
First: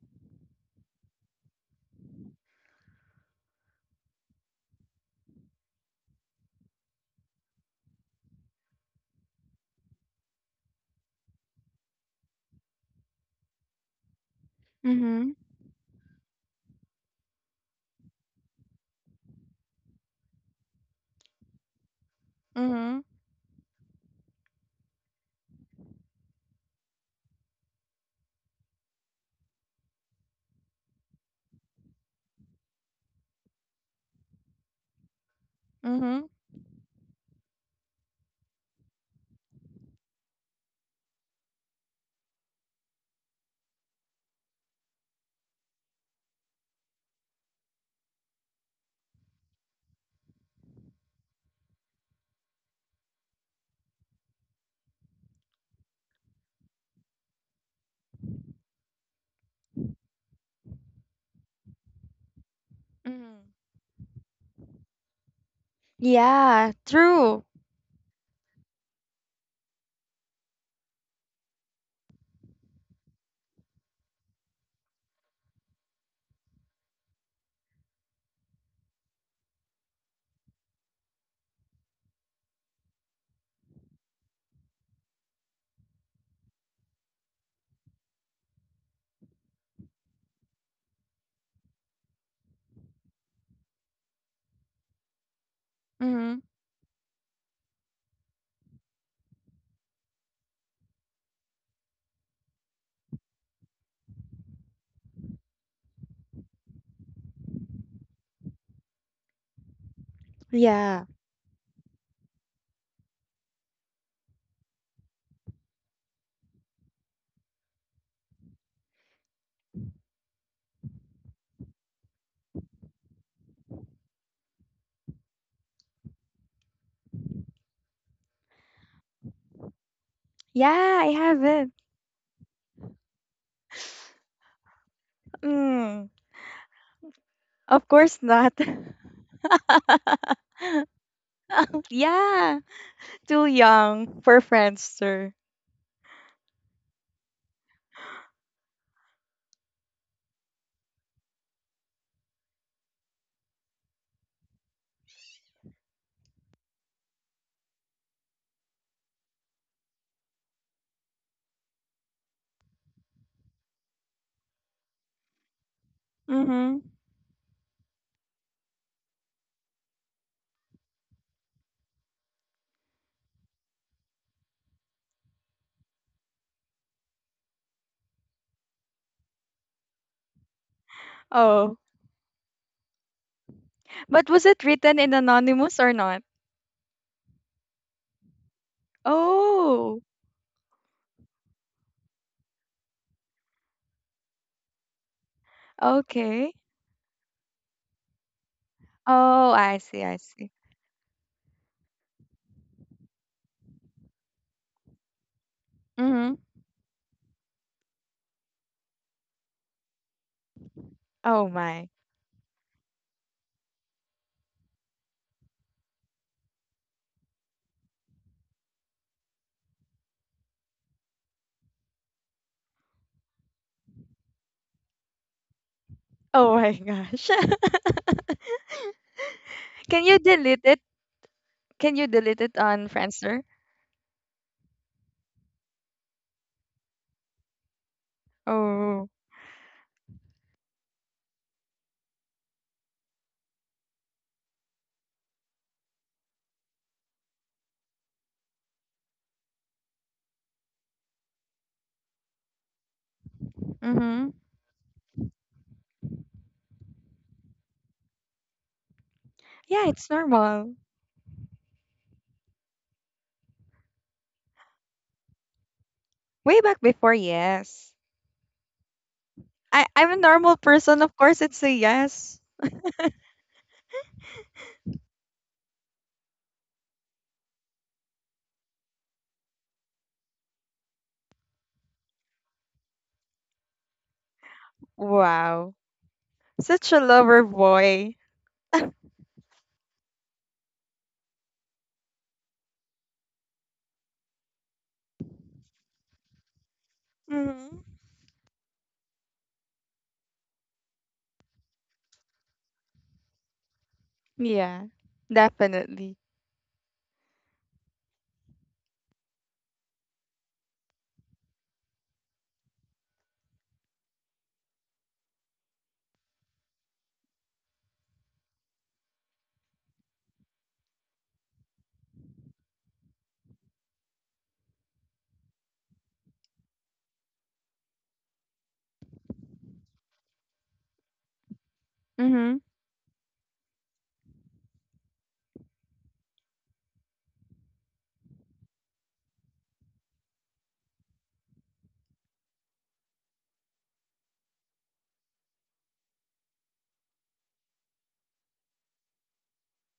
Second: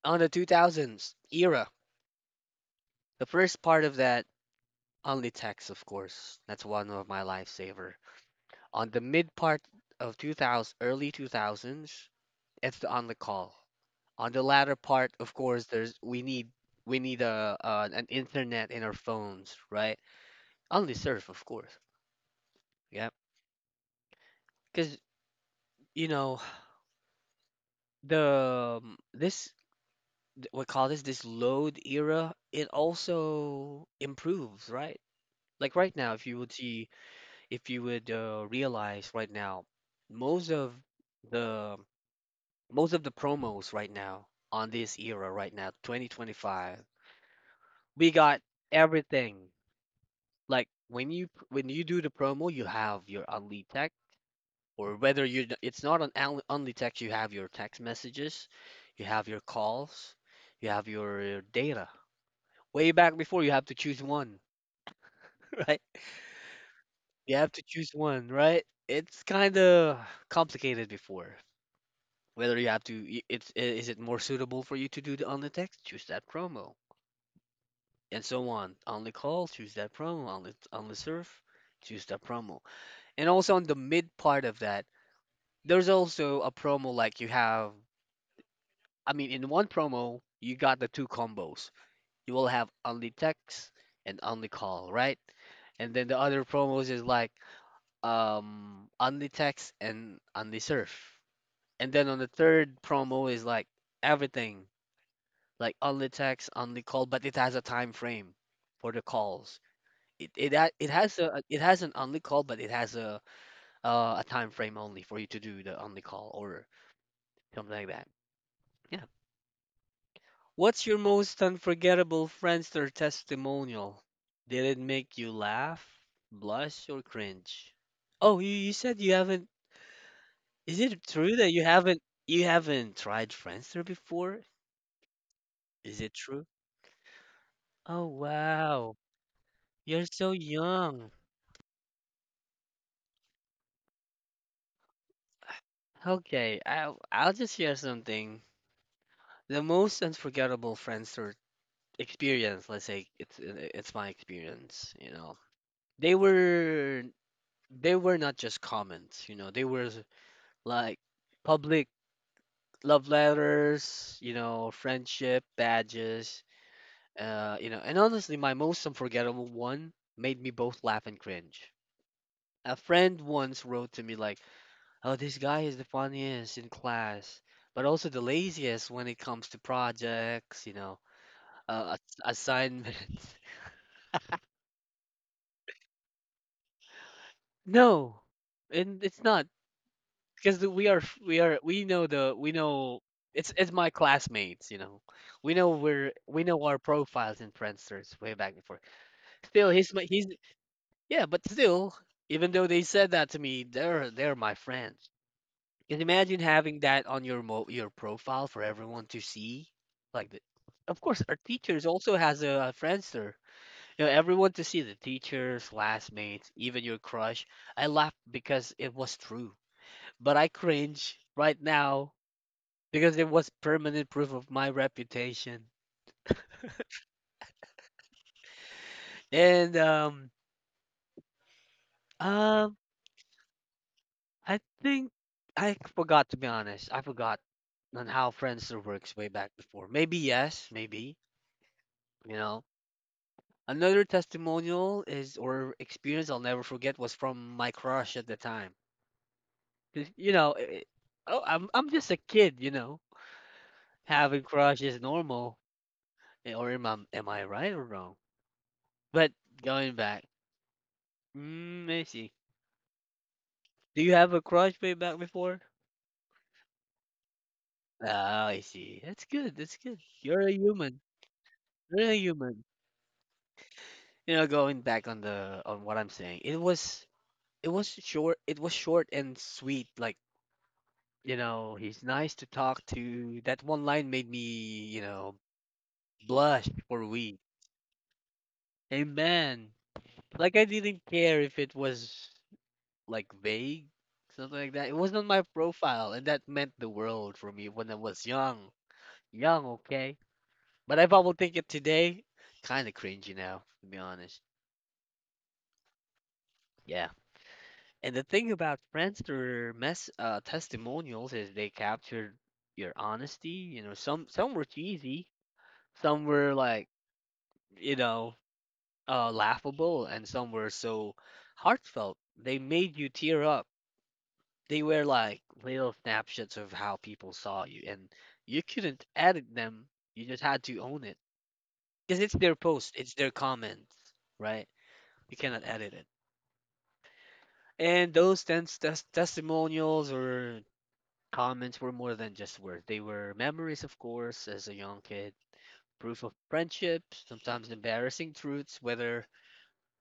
On the 2000s era. The first part of that, only text, of course. That's one of my lifesaver. On the mid part of 2000, early 2000s, it's the on the call. On the latter part, Mhm. of course, there's we need a, uh, an internet in our phones, right? Only surf, of course. Mhm. Mhm. Yeah, because you know the this we call this load era. It also improves, right? Like right now, Mhm. if you would see, if you would realize right now, most of the most of the promos right now on this era right now, 2025, we got everything. Like when you do the promo, you have your Unlead Tech, or whether you it's not on Unlead Tech, you have your text messages, you have your calls, you have your data. Way back Mhm. before, you have to choose one, right? Yeah, You true. have to choose one, right? It's kind of complicated before. Whether you have to, is it more suitable for you to do the on the text? Choose that promo, and so on. On the call, choose that promo. On the surf, choose that promo. And also on the mid part of that, there's also a promo like you have. I mean, in one promo, you got the two combos. You will have only text and only call, right? And then the Mhm. other promos is like only text and only surf. And then on the third promo is like everything, like only text, only call, but it has a time frame for the calls. It Yeah. has a it has an only call, but it has a time frame only for you to do the only call or something like that. Yeah. What's your most unforgettable Friendster testimonial? Did it make you laugh, blush, or cringe? Oh, you said you haven't. Yeah, Is I it true have that it. You haven't tried Friendster before? Is Mm. it true? Of Oh course not. wow, you're so young. Yeah, too young for Friendster. Okay, I'll just share something. The most unforgettable Friendster experience, let's say it's my experience, you know. They were they were not just comments, you know. They were like public love letters, you know, friendship badges, Mhm. You know. And honestly, my most unforgettable one made me both laugh and cringe. A friend once wrote to me like, "Oh, this guy is the funniest in class, but also the laziest when it comes to projects," you know, Oh, assignments. but was it written in anonymous or not? No, and it's not Oh, because we are we know the we know it's my classmates, you know. We okay. know our profiles in Friendsters way back before. Oh, Still, I he's see. my I he's see. yeah, but still, even though they said that to me, they're my friends. Can Mhm. imagine having that on your your profile for everyone to see? Like, the, of course, our Oh teachers my. also has a Friendster. You know, everyone to see the teachers, classmates, even your crush. I laughed because it was true, but I cringe right now because it was permanent proof of my reputation. Oh my gosh. And Can you delete it? Can you delete it um, on Friendster? I think I forgot to be honest. I forgot on how Friendster Oh. works way back before. Maybe yes, maybe you know. Another testimonial is or experience I'll never forget was from my crush at the time. 'Cause, you know, I oh, I'm just a kid, you know. Mm-hmm. Having crush is normal. Eh, or am I right or wrong? But Yeah, going it's back, normal. mm, I see. Do you have a crush way back before? Way back before, yes. Ah, I see. That's good. That's I, good. I'm a You're a normal human. person, of course it's a You're a yes. human. You know, going back on the on what I'm saying, it was short. It was short and sweet. Like, you know, he's nice to talk to. That one line made me, Wow. blush Such for a a week. lover boy. Amen. Like I didn't care if it was like vague, something like that. It was on my profile, and that meant the world for me Mm-hmm. when I was young. Young, okay. But if I will think it today, kind of cringy now, to be honest. Yeah, definitely. Yeah. And the thing about Friendster mess testimonials is they captured your honesty. You know, some were cheesy, some were like, you know, laughable, and some were so heartfelt. They made you tear up. They were like little snapshots of how people saw you, and you couldn't edit them. You just had to own it because it's Mm-hmm. their post, it's their comments, right? You cannot edit it. And those testimonials or comments were more than just words. They were memories, of course, as a young kid, proof of friendship, sometimes embarrassing truths, whether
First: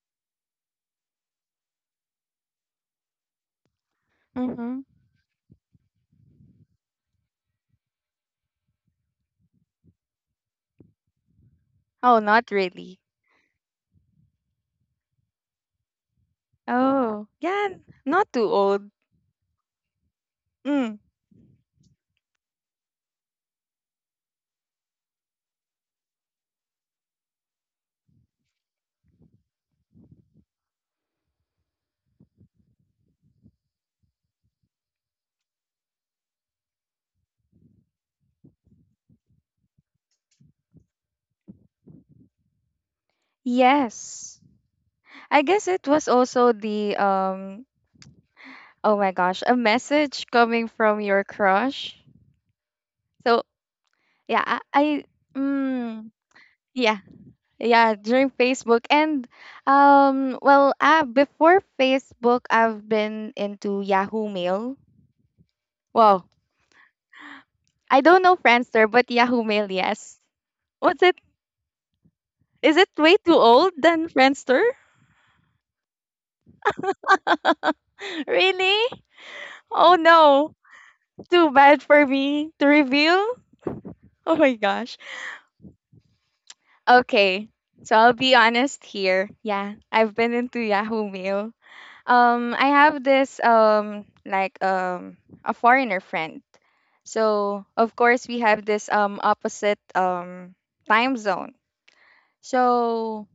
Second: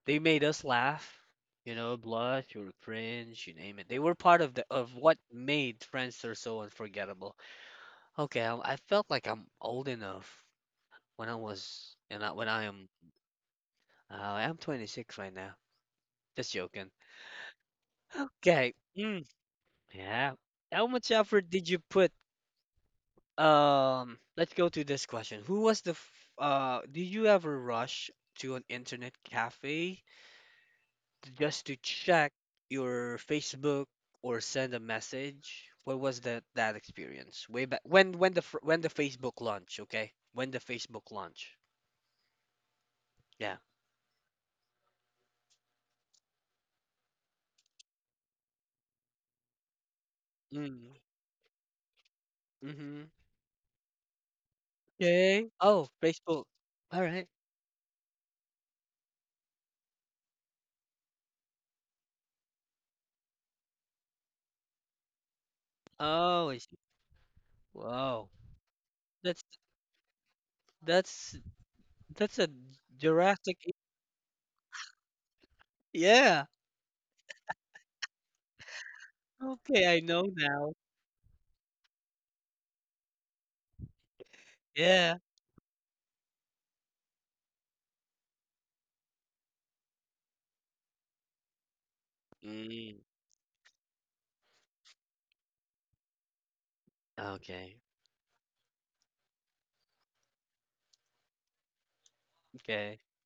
they made us laugh, blush or cringe, you name it. They were part of the Mm-hmm. of what made Friendster so unforgettable. Okay, I felt like I'm old enough Oh, when not I am, really. I'm 26 right now. Just joking. Oh, yeah, not too Okay, old. mm, yeah. How Mm. much effort did you put? Let's go to this question. Who was the, f- did you ever rush to an internet cafe just to check your Facebook or send a message? What was that experience? Way back when when the Facebook launch, okay? When the Facebook launch. Yeah. Yes. I guess it was also the oh my gosh, a message coming Mm. from your crush. Mm-hmm. So yeah, I Okay. Oh, mm, Facebook. yeah All right. yeah during Facebook and before Facebook I've been into Yahoo Mail. Well, Oh, I see. I don't Wow. know Friendster, but Yahoo That's Mail yes. What's it? that's that's a Is it way too Jurassic. old than Friendster? Yeah. Really? Okay, Oh I know no, now. too bad for me to reveal. Oh my gosh. Yeah. Okay, so I'll be honest here. Yeah, I've been into Yahoo Mail. I Mm. have this a foreigner friend. So Okay. of course we have this opposite time zone. Okay. So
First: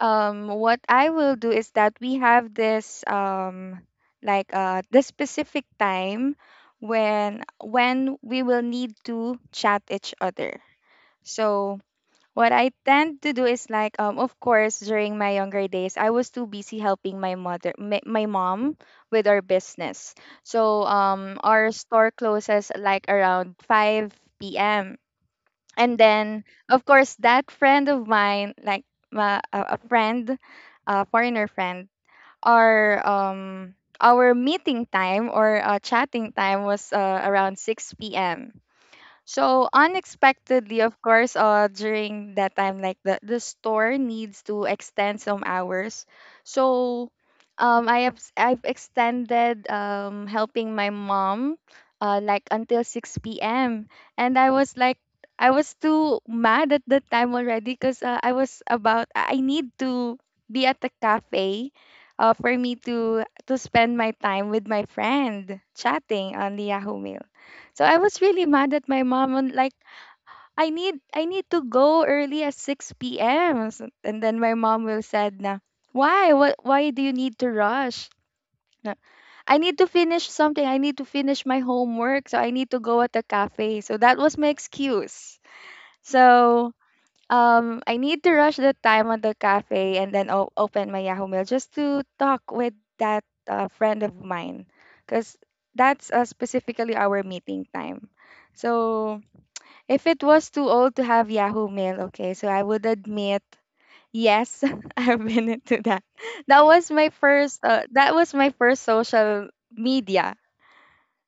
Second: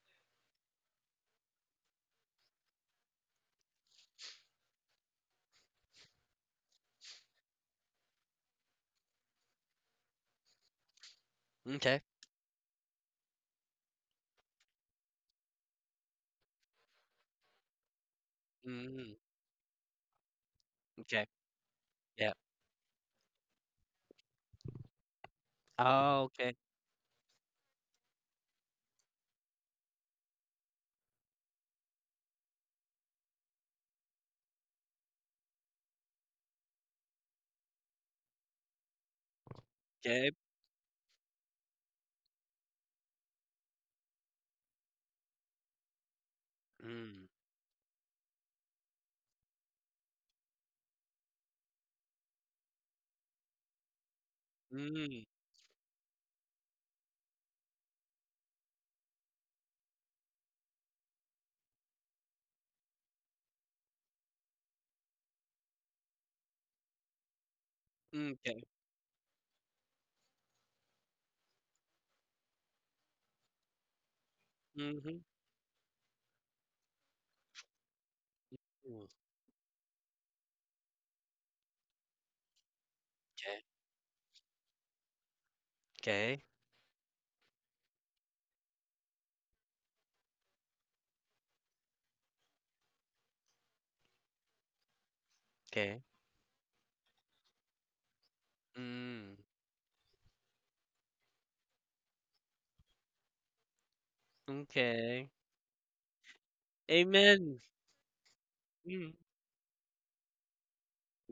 what I will do is that we have this this specific time when we will need to chat each other. So Okay. what I tend to do is like, of course, during my younger days, I was too busy helping my mother, my mom, Mm. with our business. So, Okay. Our store Yeah. closes like around 5 p.m. And Oh, then, okay. of course, that friend of mine, like my, a friend, a foreigner friend, our um our meeting time or chatting time was around 6 p.m. So Okay. unexpectedly, of course, during that time, like the store needs to extend some hours. So Mm. I have I I've extended helping my mom like until 6 p.m. And I was like, Mm, I was too mad at the time already because I was about, I need to be at the cafe, for me to spend my time with my friend chatting on the Yahoo Mail. So I was really okay. mad at my mom and like I need to go early at 6 p.m. or some- and then my mom will Mhm. said na, why, what, why do you need to rush? Na, Mm, I need to finish something. I need to finish my homework. So I need to go at the okay. cafe. So that was my excuse. So I need to rush the time at the cafe and then o- open my Yahoo Mail just to talk with that friend of mine because Okay. that's specifically our meeting time. So Mm, if it was too old to have Yahoo Mail, okay, so I would admit, yes, I've okay. been into that. That was my Amen. first. That was my first Mm, social media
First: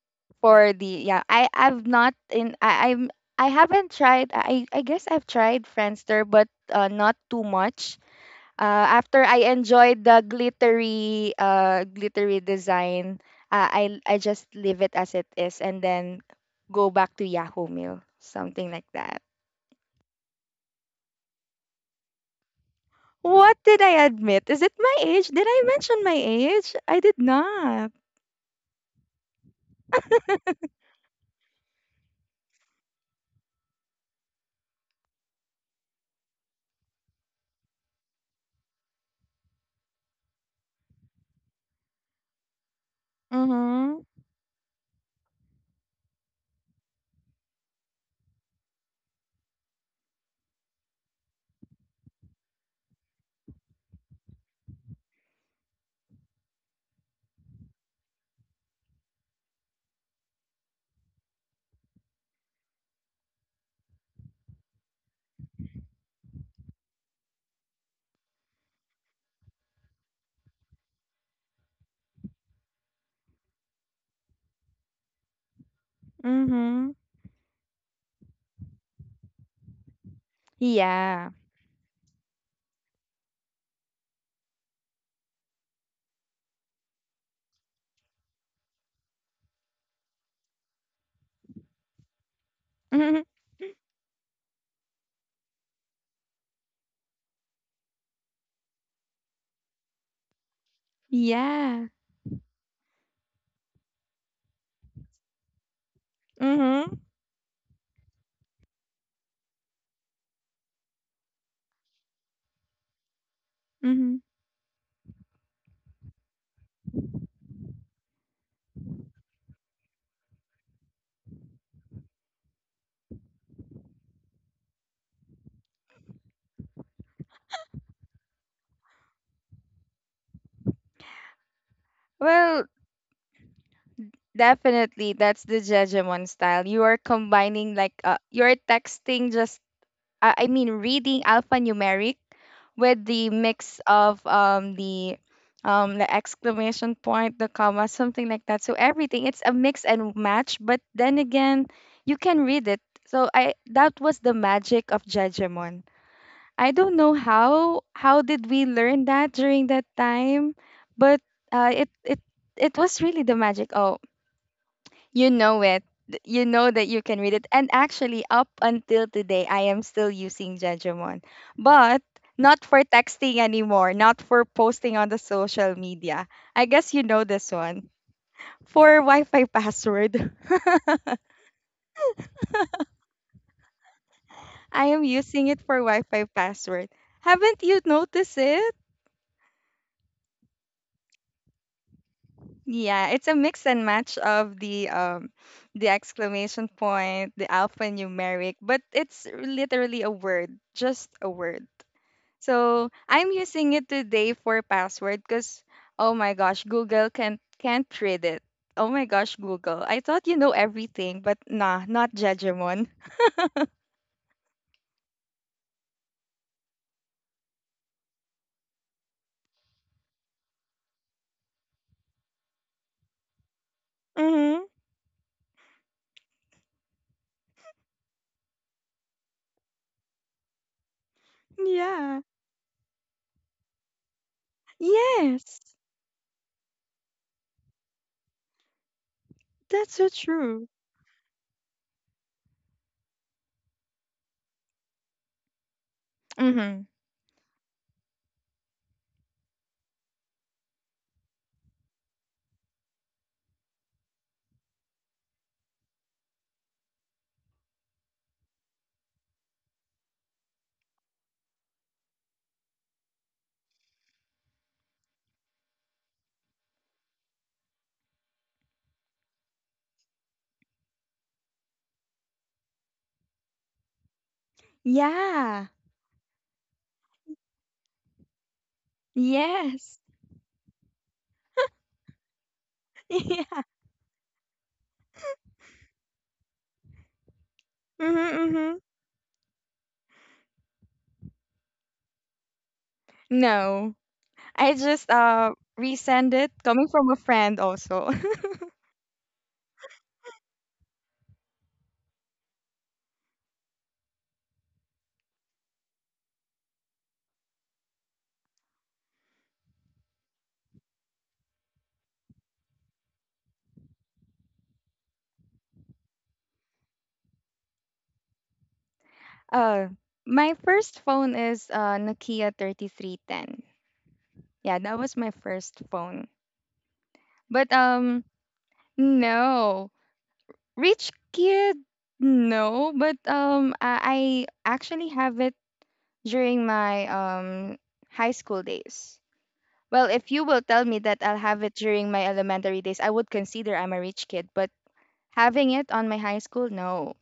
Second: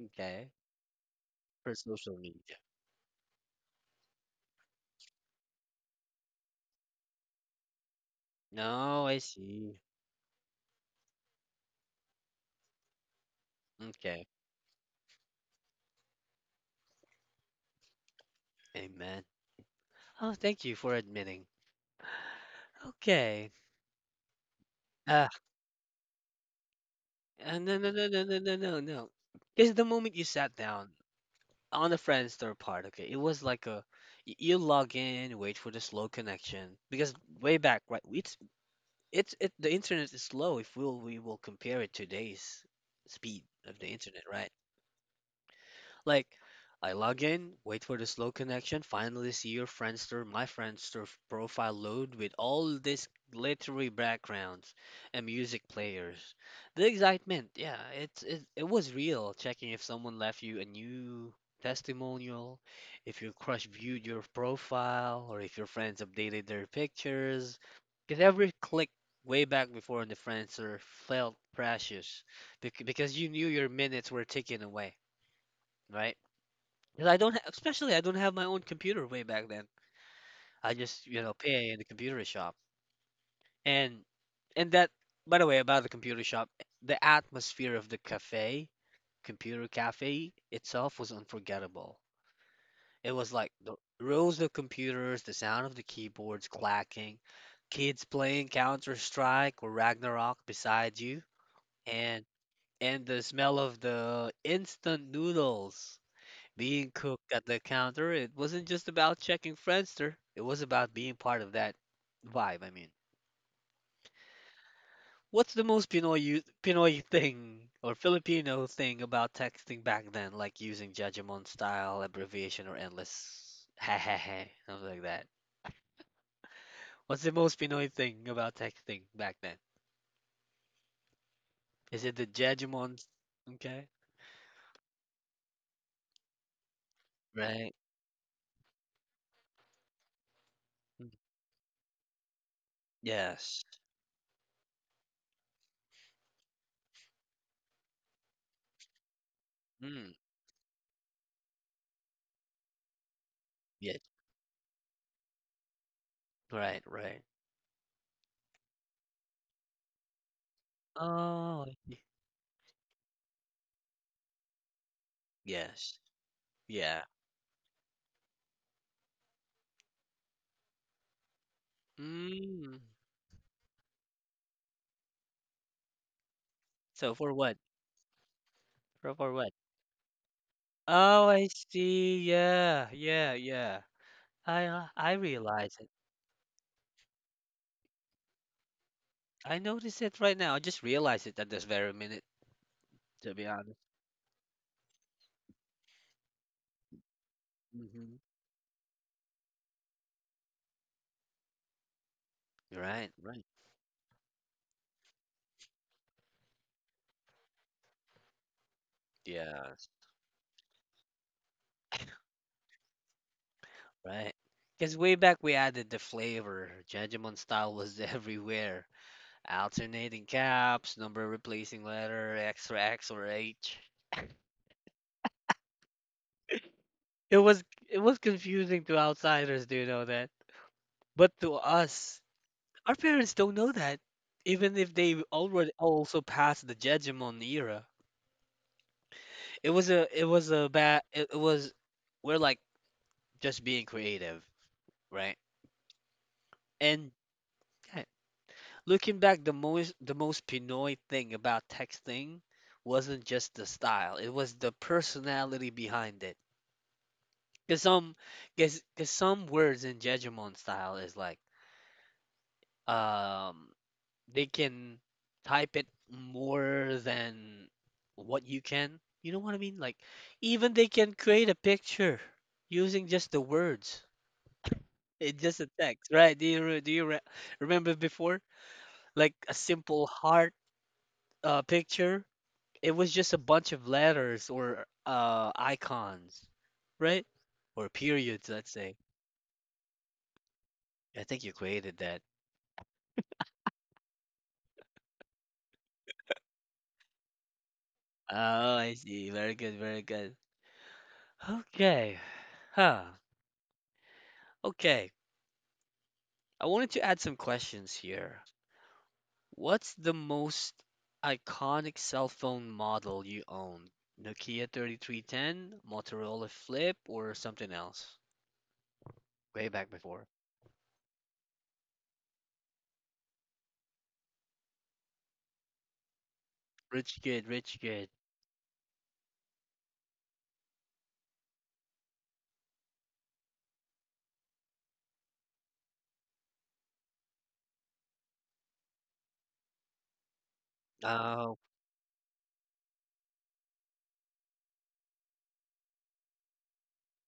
okay. for the yeah. I For I've not social in. media. I I'm. I haven't tried. I guess I've tried Friendster, but not too much. No, I After I see. enjoyed the glittery design, I Okay. just leave it as it is, and then go back to Yahoo Mail, something like that. Amen. Oh, thank you for admitting. Okay. What did I admit? Is it my age? Uh, Did I mention my age? I did uh, no, no, not. no, no, no, no, no, no. Because the moment you sat down on the Friendster part, okay, it was like a you log in, wait for the slow connection. Because way back, right? It's it The internet is slow if we will compare it to today's speed of the Mhm. internet, right? Like, I log in, wait for the slow connection, finally see your Friendster, my Friendster profile load with all these glittery backgrounds and music players. The excitement, yeah, it was real. Checking if someone left you a new testimonial, if your crush viewed your profile, or if your friends updated their pictures. Because every click way back before in the Friendster felt precious because you knew your minutes were ticking away, right? Mhm. 'Cause I don't, ha- Especially I don't have my own computer way back then. I just, you Yeah. know, pay in the computer shop. And and that, by the way, about the computer shop, the atmosphere of the cafe, computer cafe itself was unforgettable. It Mhm. was like the rows of computers, the sound of the keyboards clacking, kids playing Counter Strike or Ragnarok beside you, Yeah. and and the smell of the instant noodles being Mhm. cook at the counter. It wasn't just about checking Friendster. It was about being part of that vibe, I mean. Mhm. What's the most Pinoy thing or Filipino thing about texting back then, like using Jajamon style abbreviation or endless ha ha ha, something like that? What's the most Pinoy thing about texting back then? Is it the Well, Jajamon? Okay, definitely that's the Jejemon style. You are right. combining like you're texting just I mean Mm, reading alphanumeric with the yes. mix of the exclamation point, the comma, something like that. So everything it's a mix Mm, and match, but then again, you can read it. So I yeah. that was the magic of Judgemon. I Right. don't know Right. how did we learn that during that time, but Oh, uh, it y- it it was really the magic. Oh, you know it. yes. Th- You know that Yeah. you can read it. And actually, up until today, I am still using Jejomon, but not Mm. for texting anymore, not for posting on the social media. I guess you So know for this what? one. For Wi For Fi what? password, Oh, I see. Yeah, yeah, yeah. I am I using it realize for it. Wi Fi password. Haven't you noticed it? I notice it right now. I just realized it at this very minute, Yeah, it's a to be mix honest. and match of the exclamation point, the Mm-hmm. alphanumeric, but it's literally a word, just a word. So Right, I'm right. using it today for password because oh my gosh, Google can't read it. Oh my gosh, Google. Yes, I thought you know everything, but nah, not Judgmon. right. Because way back we added the flavor. Judgment style was everywhere. Alternating caps, number replacing letter, extra X or H. Mm-hmm. It was confusing to outsiders, do you know that? But to Yeah. us, our parents don't know that, even if they Yes. already also passed the Jejimon era. That's so It was true. a bad it, it was we're like just being creative, right? Mm-hmm. And yeah, looking back, the most Pinoy thing about texting wasn't just the style; it was the personality behind it. Cause some, cause some words in Jejimon style is like, um, they can type it more than what you can. You know what I mean? Like, even they can create a picture using just the words. It's just Yeah. a text, right? Remember before? Like a Yes. simple heart picture. It was just a Yeah. bunch of letters or icons, right? Or Mm-hmm, periods, let's mm-hmm. say. I think you created that. No. I just resend it coming from a friend also. Oh, I see. Very good, very good. Okay. Huh. Okay. I wanted to add some questions here. What's the most iconic cell phone model you owned? Nokia 3310, Motorola Flip, or something else? Way back uh before. my first phone is Nokia 3310. Yeah, that was my first phone. Rich kid, But rich kid. No. Rich kid? No, but I actually have it during my high school days. Well, if you will tell me that I'll Oh, have it during my elementary days, I would consider I'm a rich kid, but having it on my high school, no.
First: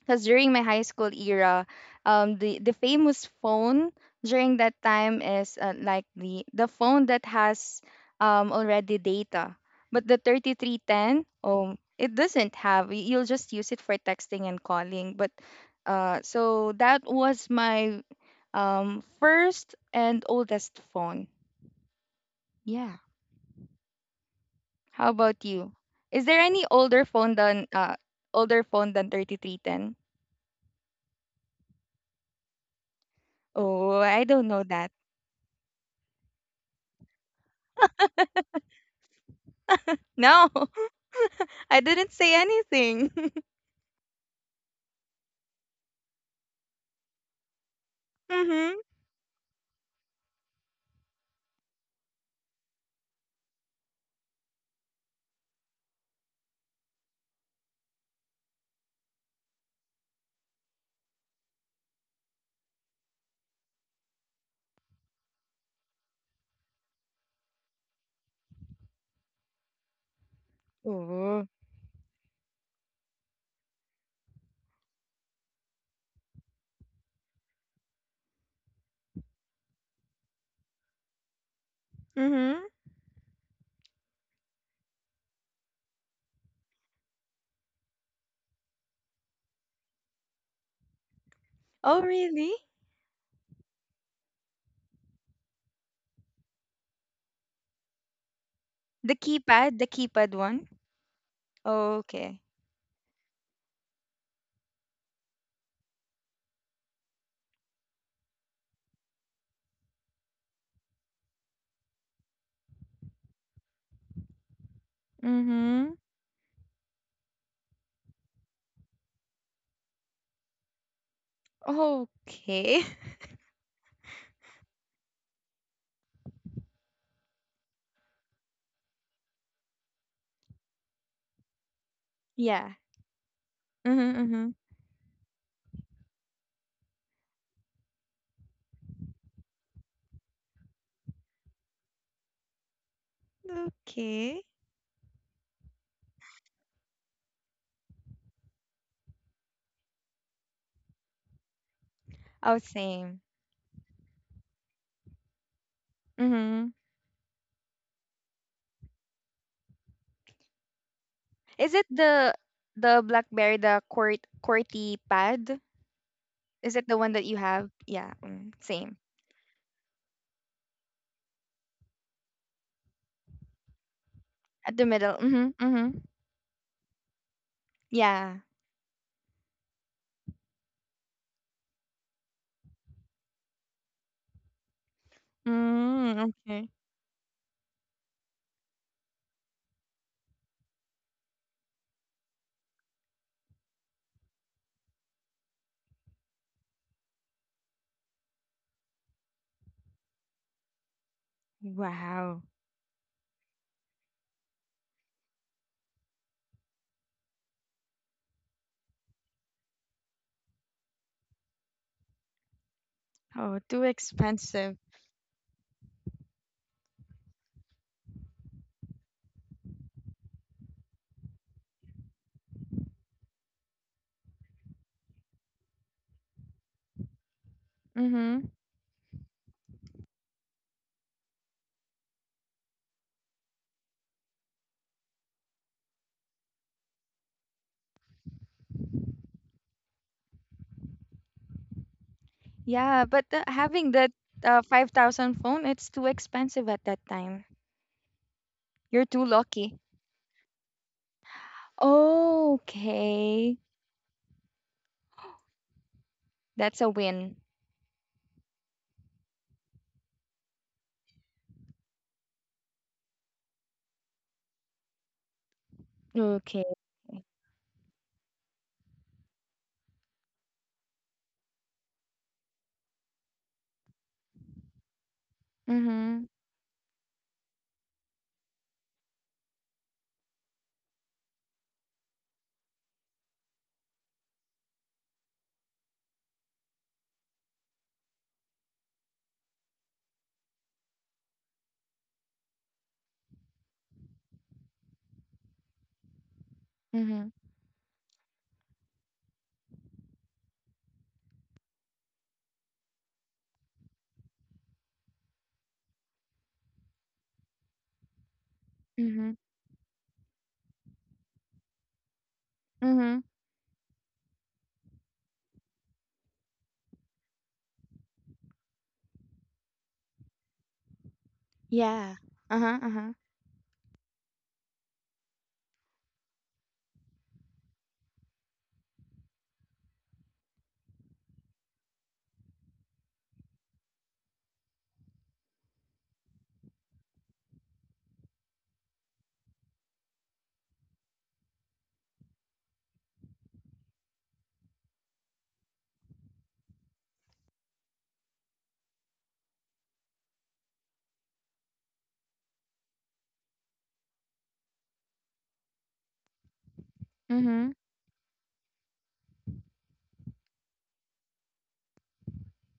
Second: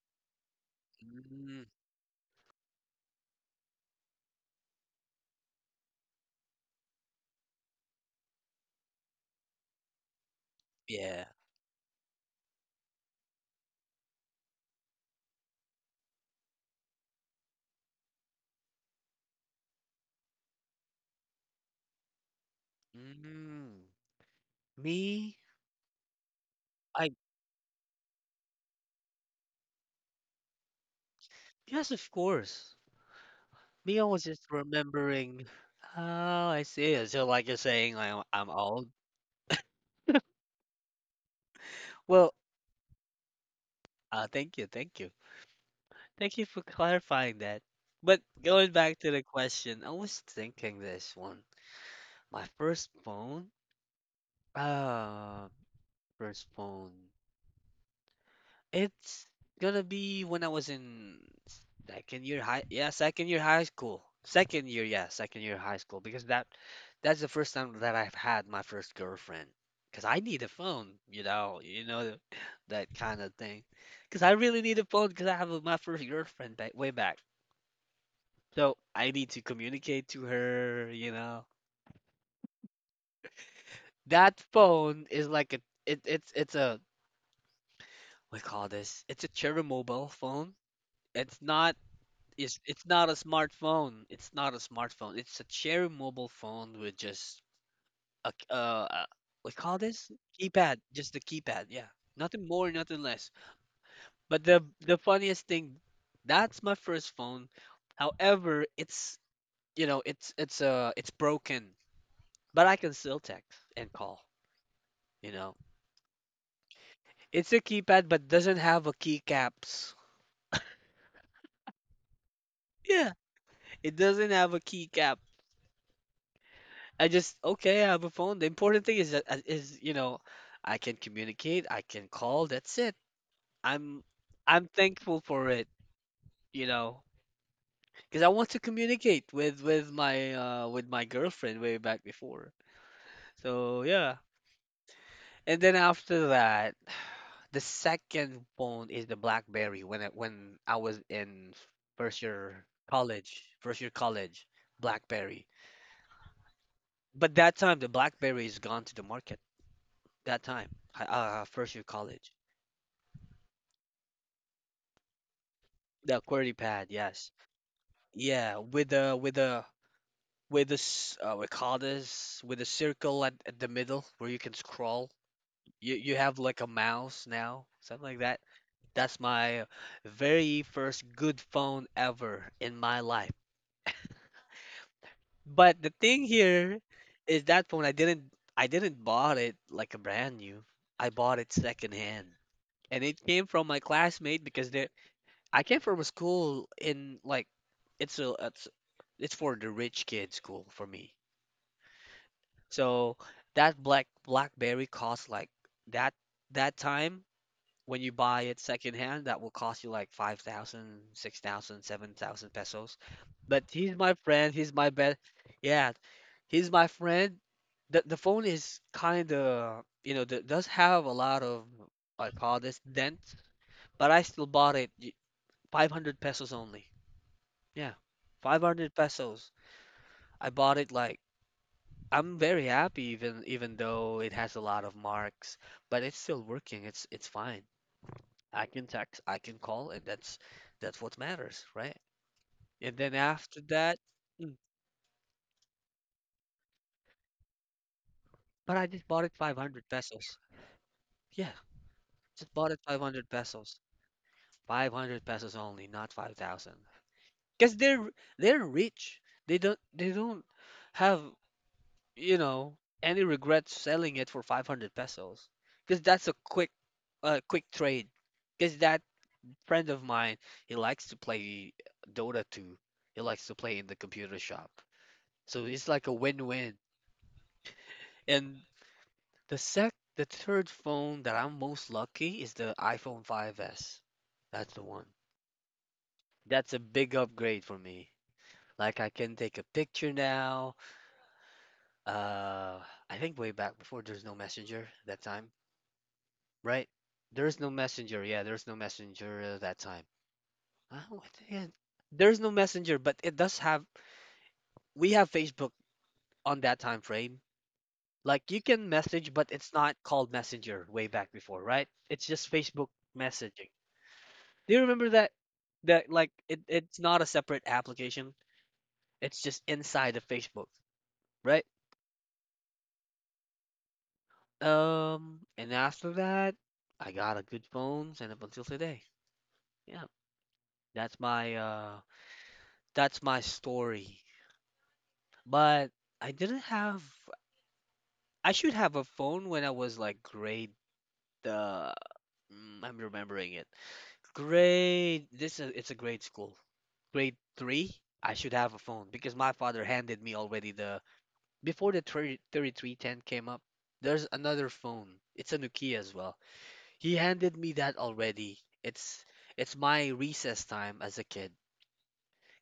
Because during my high school mm, era, the famous phone during that time is like the phone that has already data, but the 3310, yeah. oh, it doesn't have. Y- You'll just use it for texting and calling. But So that was my first and oldest phone. Yeah. Mm. How about Me? you? Is there any older I, phone than uh older phone than 3310? yes, of course. Oh, Me, I I was don't just know that. remembering. Oh, I see. So, like you're saying, I'm old. No. I didn't say Well, anything. Thank you, thank you. Thank you for clarifying that. But going Mhm. back to the question, I was thinking this one. My first phone? Uh, first phone. It's gonna be when I was in second year high, yeah, second year high school. Second year, yeah, second year high school because that's the first time that I've had my first girlfriend. Because I need a phone, Oh. You know that kind of thing. Because I really need a phone. Because I have my first girlfriend back, way back. So I need to communicate to her, you know. Mhm. That phone is like a it's a we call this? It's a cherry mobile phone. It's not Oh, really? It's not a smartphone. It's not a smartphone. It's a cherry mobile phone with just a, we call The this, keypad one. keypad, just the keypad, yeah. Okay. Nothing more, nothing less. But the funniest thing, that's my first phone. However, it's broken, but I can still text and call. You know, Mhm. it's a keypad but doesn't have a keycaps. Okay. Yeah, it doesn't have a keycap. I just, okay, I have a phone. The important thing is that is you know, I can communicate, I can call. Yeah. That's it. I'm Mhm. I'm thankful for it. You know, because I want to communicate with with my girlfriend way back before. Mhm. So yeah, Okay. and then after that, the second phone is the BlackBerry when I was in Oh, same. First year college, BlackBerry. Mhm. But that time the BlackBerry is gone to the market. That time, Is first it year the college, the BlackBerry the QWERTY pad? the QWERTY Is it pad, the one that you yes, have? Yeah. Mm, yeah, same. With this we call this, with a circle at the middle where you can At the middle. scroll. Mhm. You Mhm. you have like a mouse now, something like Yeah. that. That's my very first good phone ever in my life. But the Mm, thing okay. here is that phone I didn't bought it like a brand new. I bought it secondhand. And it came from my classmate because they I came from a school in like it's a it's it's for the rich kid school for me. Wow. So that black BlackBerry cost like that that time, when you buy it secondhand, that will cost you like 5,000, 6,000, 7,000 pesos. Oh, But too he's my friend. expensive. He's my best. Yeah, he's my friend. The phone is kind of, you know, th does have a lot of, I call this, dent, but I still bought it 500 pesos only. Yeah, Mm-hmm. 500 pesos. I bought it like I'm very happy even even though it has a lot of marks, but it's still working. It's fine. I can text, I can call, and that's what matters, right? And then Yeah, but after that, having that mm, uh, 5,000 phone, it's too expensive at that time. but I just You're bought it too 500 lucky. pesos. Yeah, just bought it 500 Okay. pesos. 500 pesos only, not 5,000. That's a win. Because they're rich. They don't have, you know, any regrets selling it for 500 pesos. Because that's a quick Okay. Quick trade. Because that friend of mine, he likes to play Dota 2. He likes to play in the computer shop. So it's like a Mm-hmm. win-win. And the third phone that I'm most lucky is the iPhone 5S. That's the one. That's a big upgrade for me. Like I can take a picture now. Uh, I think way back before there's no messenger that time, right? Mm-hmm. There's no messenger. Yeah, there's no messenger that time. Oh, there's no messenger, but it does have we have Facebook on that time frame. Like you can Mm-hmm. message, but it's not called Messenger way back before, right? It's just Facebook Mm-hmm. messaging. Do you remember that? That like it's not a separate application. It's just inside of Facebook, right? Yeah. Uh-huh. Uh-huh. And after that, I got a good phone, and up until today, yeah, that's my story. But I didn't have. I should have a phone when I was like grade. Uh, I'm remembering it. Grade. This is it's a grade school. Grade three, I should have a phone because my father handed me already the before the thirty thirty three ten came up. There's another phone. It's a Nokia as well. He Mm-hmm. handed me that already. It's my recess time as a kid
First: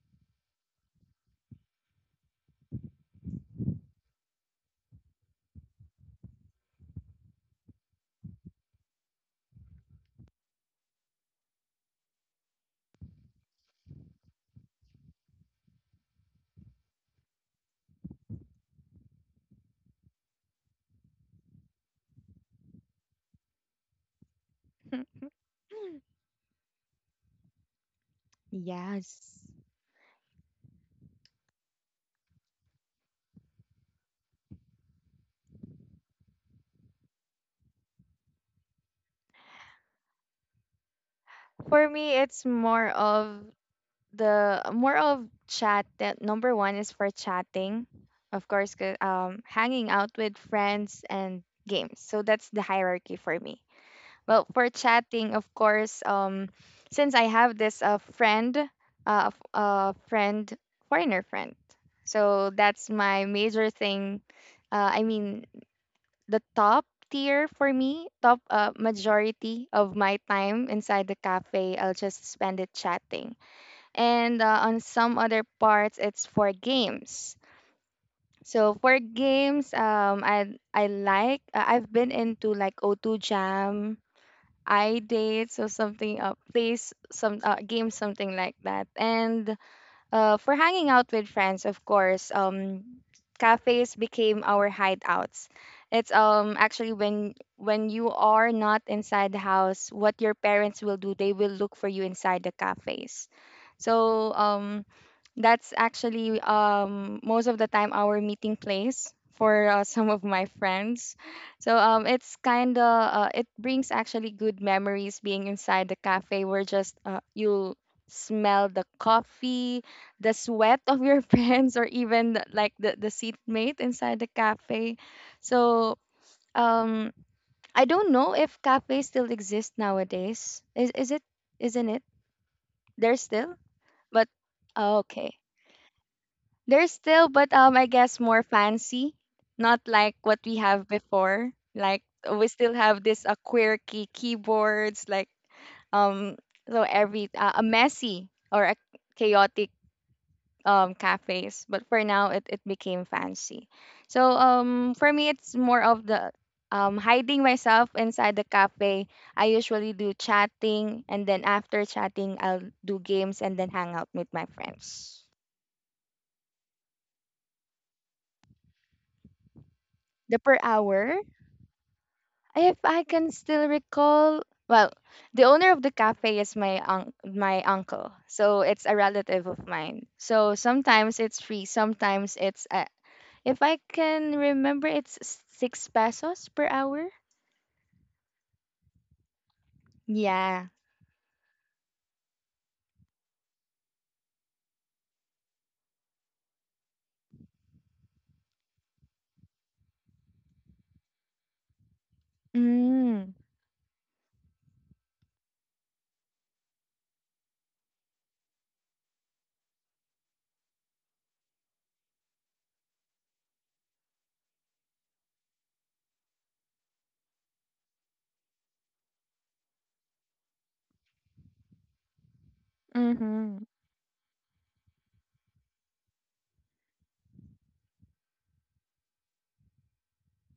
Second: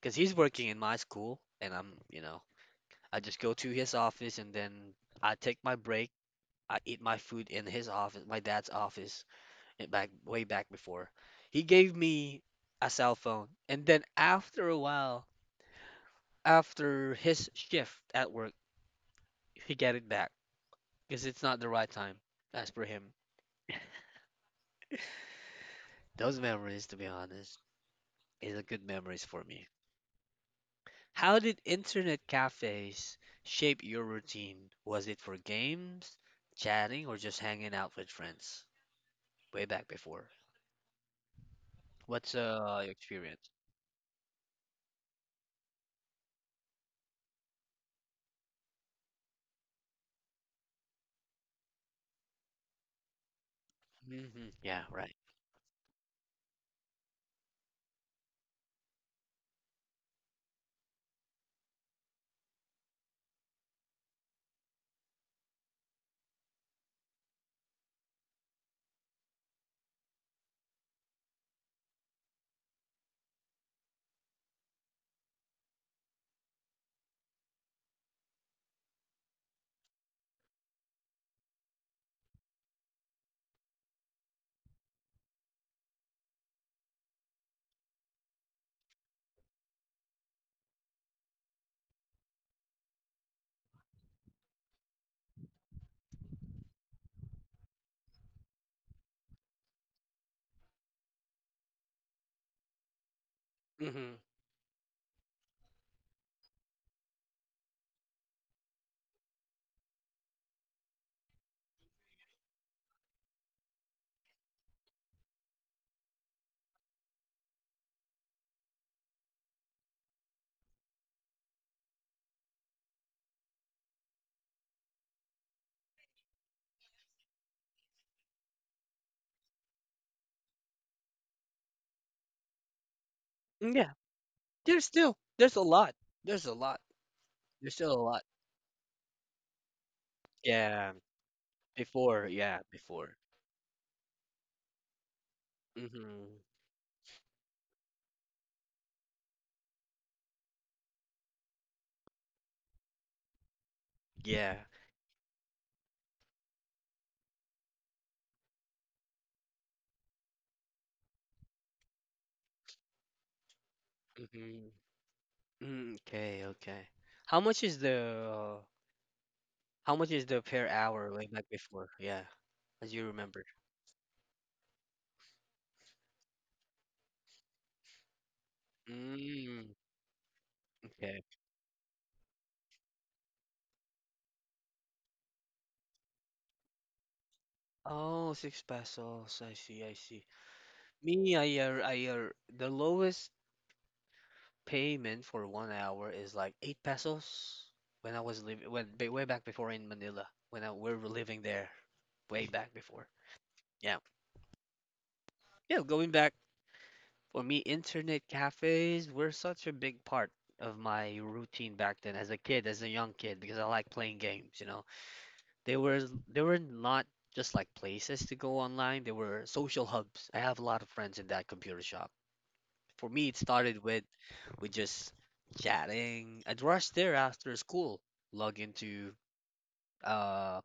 because he's working in my school and I'm you know I just go to his office and then I take my break. I eat my food in his office, my dad's office, back way back before. He gave me a cell phone and then after a while, after his shift at work, he get it back because it's not the right time. As for him, those memories, to be honest, is a good memories for Yes. me. How did internet cafes shape your routine? Was it for games, chatting, or just hanging out with friends? Way back before. For me, What's it's your more experience? of the more of chat. That number one is for chatting, of course, 'cause, hanging out with friends and games. So that's the hierarchy for me. Hmm, Well, for yeah, right. chatting, of course, since I have this uh, friend, foreigner friend. So that's my major thing. I mean, the top tier for me, top majority of my time inside the cafe, I'll just spend it chatting. And, on some other parts, it's for games. So for games, I like I've been into like 0 Jam, I dates or something plays some game something like that. And for hanging out with friends, of course, cafes became our hideouts. It's actually when you are not inside the house, what your parents will do, they will look for you inside the cafes. Hmm, So that's actually most of the time our meeting place for some of my friends. So it's kind of it brings actually good memories being inside the cafe where just you smell the coffee, the sweat of your friends, or even the- like the seatmate inside the cafe. So um, I don't know if cafes still exist nowadays. Is it? Isn't it? There's still, yeah, but there's still okay. there's a lot. There's a lot. There's still, but There's still a I lot. guess more fancy, not like what we Yeah, have before. Like before. we Yeah, still have before. this quirky keyboards, like Hmm, um, so every a messy or a chaotic cafes. But for now, it became fancy. So yeah, for me, it's more of the hiding myself inside the cafe. I usually do chatting, and then after chatting, I'll do games and then hang out with my mm-hmm. friends. Okay, okay. How much is the how much is the The per per hour hour like before? Yeah, if as you I can remember. still recall, well, the owner of the cafe is my un- my uncle, so it's a relative of Mm, mine. So okay. sometimes it's free, sometimes it's if I can remember, it's s- 6 pesos per hour. Oh, six pesos. I see, I see. Yeah. Me, I the lowest payment for 1 hour is like 8 pesos when I was living, way back before in Manila when I we were living there way back before. Mm. Yeah, yeah. Going back. For me, internet cafes were such a big part of my routine back then as a kid, as a young kid, because I like playing games, you know. They were not just like places to go online, they were social hubs. I have a lot of friends in that computer shop. For me, it Mhm. started with just chatting. I'd rush there after school, log into uh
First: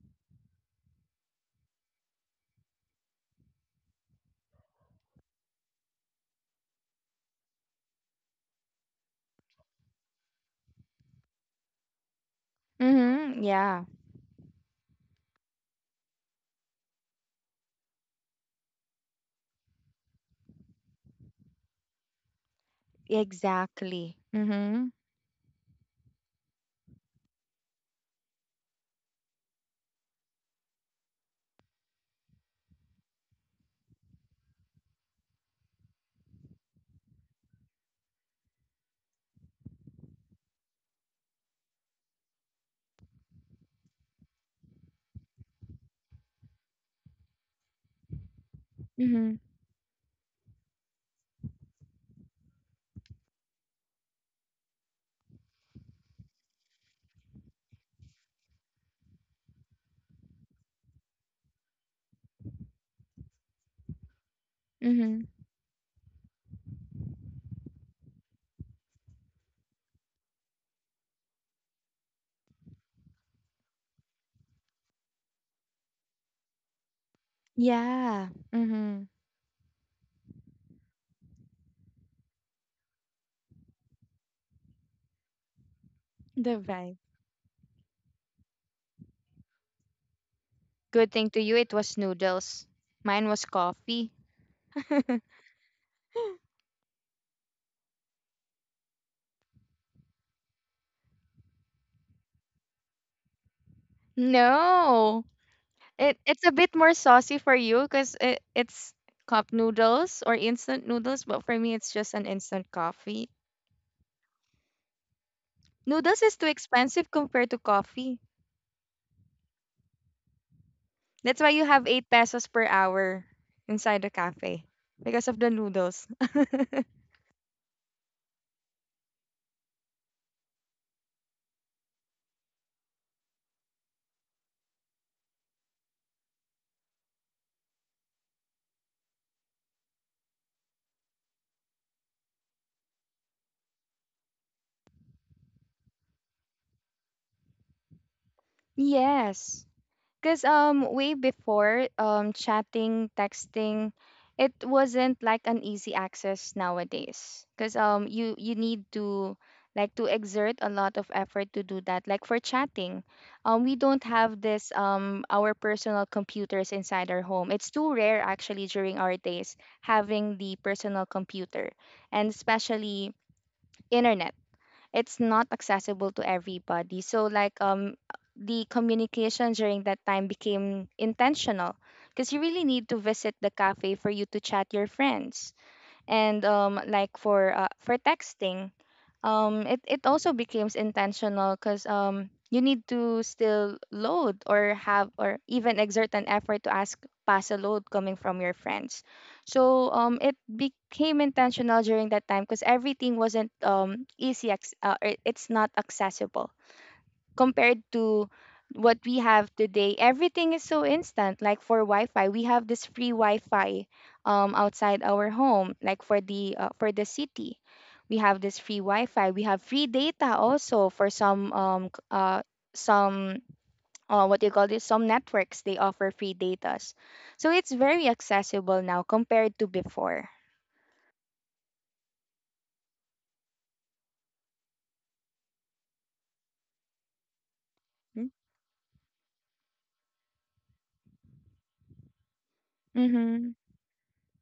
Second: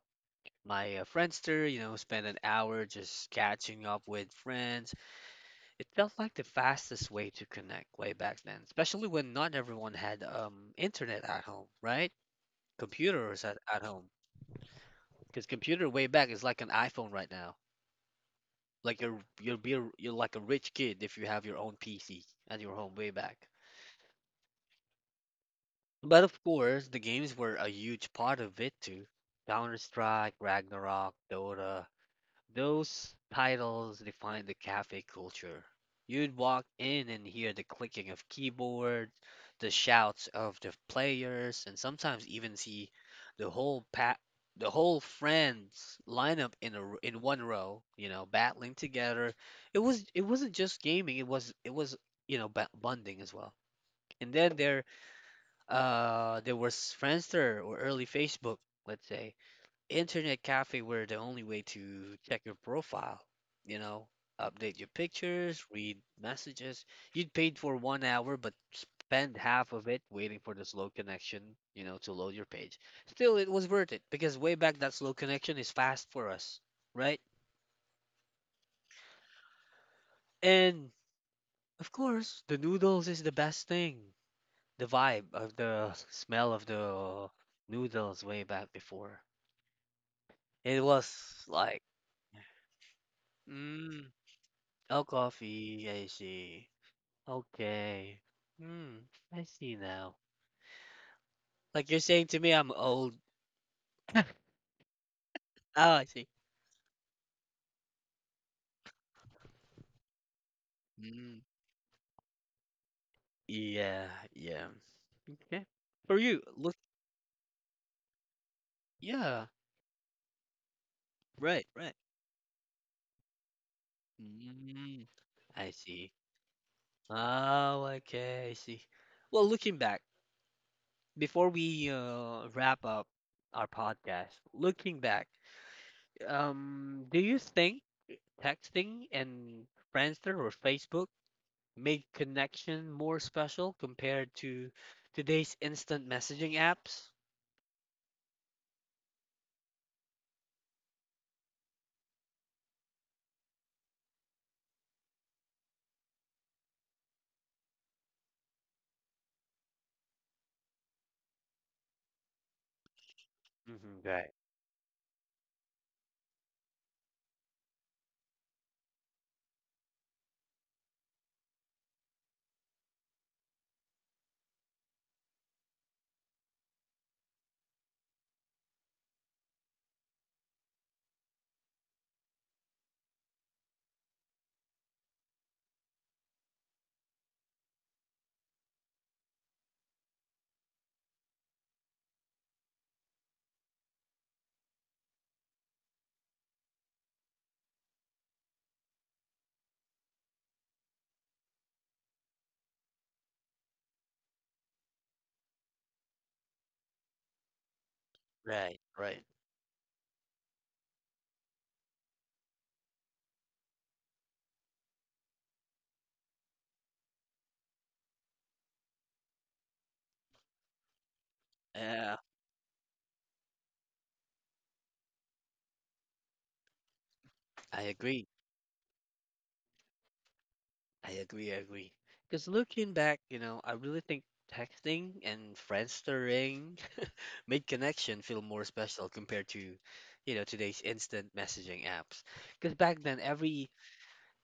my Friendster, spend an hour just catching up with friends. It felt like the fastest way to connect way back then, especially when not everyone had internet at home, right? Computers Mhm. at Yeah. home. Because computer way back is like an iPhone right now. Like you're like a rich kid if you have your own PC at your home way back. Exactly. Mhm. But of course, the games were a huge part of it too. Counter-Strike, Ragnarok, Dota. Those titles defined the cafe culture. You'd walk in and hear the clicking of keyboards, the shouts of the players, and sometimes even see the whole pa- the whole friends line up in one row, battling together. Mhm. It wasn't just gaming, it was bonding as well. And then there was Friendster or early Facebook. Let's say internet cafe were the only way to check your profile, you know, update your Mhm. pictures, read messages. You'd paid for 1 hour, but spend half of it waiting for the slow connection, to load your page. Still, it was worth it because way back that slow connection is fast for us, right? Yeah. Mhm. And of course, the noodles is the best thing. The vibe of the smell The of vibe. the noodles way back before. It Good thing to was you, it like, was noodles. Mine was coffee. mm. Oh, coffee. I see. Okay. Hmm. I see now. Like you're saying to me, I'm old. No. Oh, I It see. it's a bit more saucy for you because it, it's cup noodles or instant noodles, Mm. but for me it's just an instant coffee. Yeah. Yeah. Okay. For Noodles is you, too look. expensive compared to coffee. Yeah. That's why you Right. have Right. 8 pesos per hour inside the cafe Mm. because of the I noodles. see. Oh, okay, I see. Well, looking back, before we wrap up our podcast, looking back, do you think texting and Friendster or Facebook make connection more special compared to today's instant messaging apps. Yes. Because way before chatting, texting, it wasn't like an easy access nowadays. Because you you need to like to exert a lot of effort to do that. Like for chatting, we Hmm, don't right. have this our personal computers inside our home. It's too rare actually during our days having the personal computer and especially internet it's not accessible to everybody. So like the communication during that time became intentional because you really need to visit the cafe for you to chat your friends and for texting it also becomes intentional because you need to still load or have or even exert an effort to ask pass a load coming from your friends, so it became intentional during that time because everything wasn't easy acc- it- it's not accessible compared to Right, what we right. have today, everything is so instant. Like for Wi-Fi, we have this free Wi-Fi, outside our home. Like for the city, we have this free Wi-Fi. We have free data also for some um c- Yeah, uh some uh, What do you call this? Some networks they offer free datas, so it's I very agree. accessible now compared to before. I agree. I agree. Because looking back, I really think texting and friendstering made connection feel more special compared to, today's instant messaging apps. Because back then, Mm-hmm. every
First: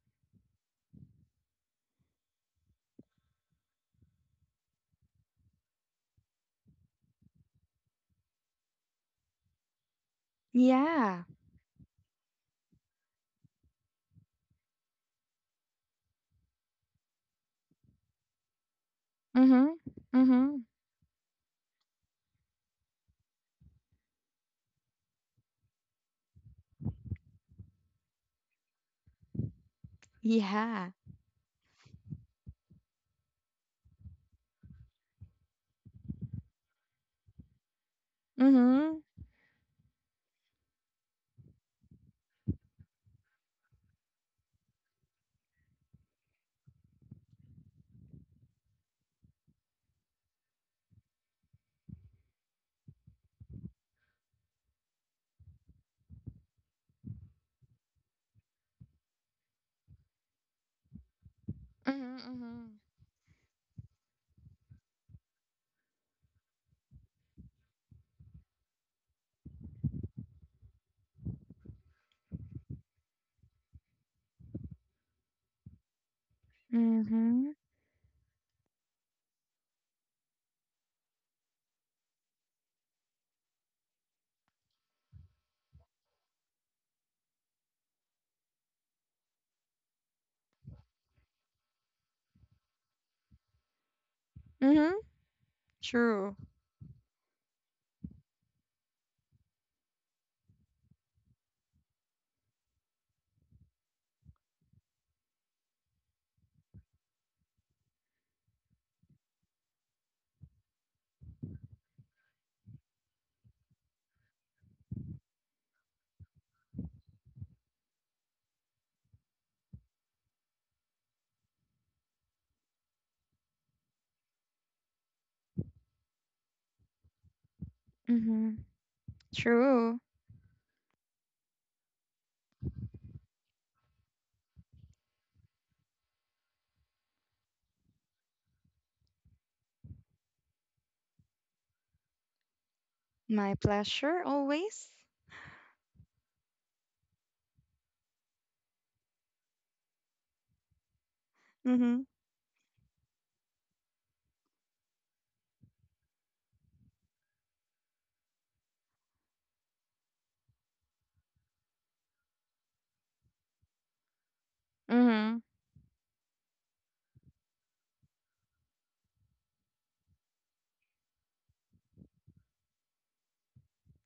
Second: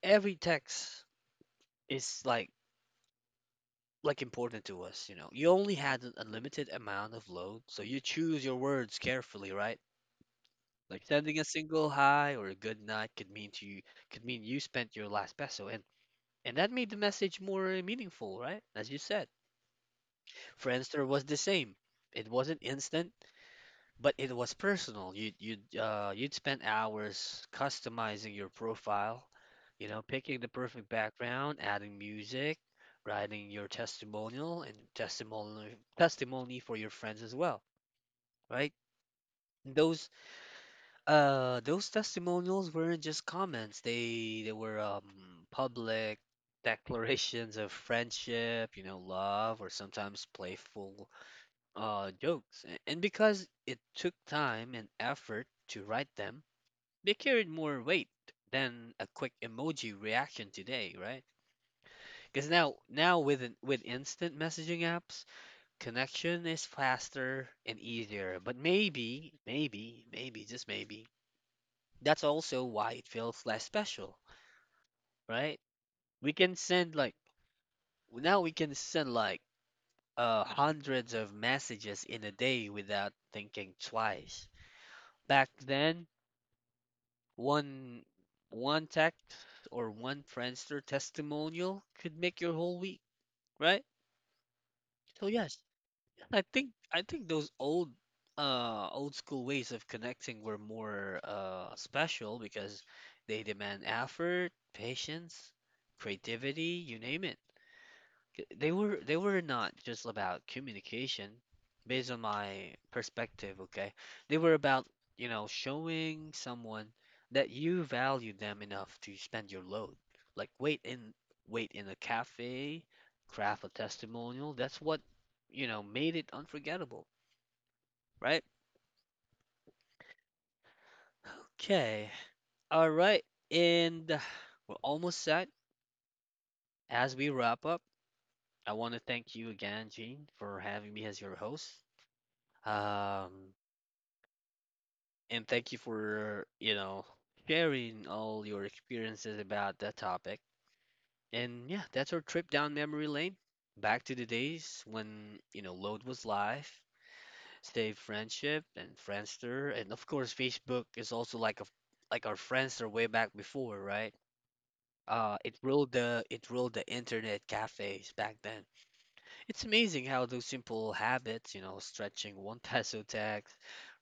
every text is like important to us. You only had an unlimited amount of load, so you choose your words carefully, right? Like Yeah. sending a single hi or a good night could mean to you could mean you spent your last peso, and that made the message more meaningful, right? As you said. Mm-hmm. Mm-hmm. Friendster was the same. It wasn't instant, but it was personal. You'd spend hours customizing your profile, picking the perfect Yeah. background, adding music, writing your testimonial and testimony for your friends as well, right? Mm-hmm. Those those testimonials weren't just comments. They were public declarations of friendship, love, or sometimes playful jokes. And because it took time and effort to write them, they carried more weight than a quick emoji reaction today, right? Mm-hmm. Because Mm-hmm. now with instant messaging apps, connection is faster and easier. But maybe, maybe, maybe, just maybe that's also why it feels less special, right? We can send like Mm-hmm. now we can send hundreds of messages in a day without thinking twice. Back then, one one text or one Friendster testimonial could make your whole week, right? Mm-hmm. So yes, True. I think those old old school ways of connecting were more special because they demand effort, patience, creativity, you name it. They were not just about communication based on my perspective, okay? They were about, showing someone that you value them enough to spend your load, like wait in a cafe, craft a testimonial. That's what, made it unforgettable, right? Mm-hmm. True. Okay, all right. And we're almost set. As we wrap up, I want to thank you again, Gene, for having me as your host. um My pleasure always. and thank you for, sharing all your experiences about that topic. And yeah, Mm-hmm. that's our trip down memory lane. Back to the days when, load was live, save Friendship and Friendster, and of course Facebook is also like our Friendster way back before, right? Mm-hmm. It ruled the internet cafes back then. It's amazing how those simple habits, stretching one peso tax,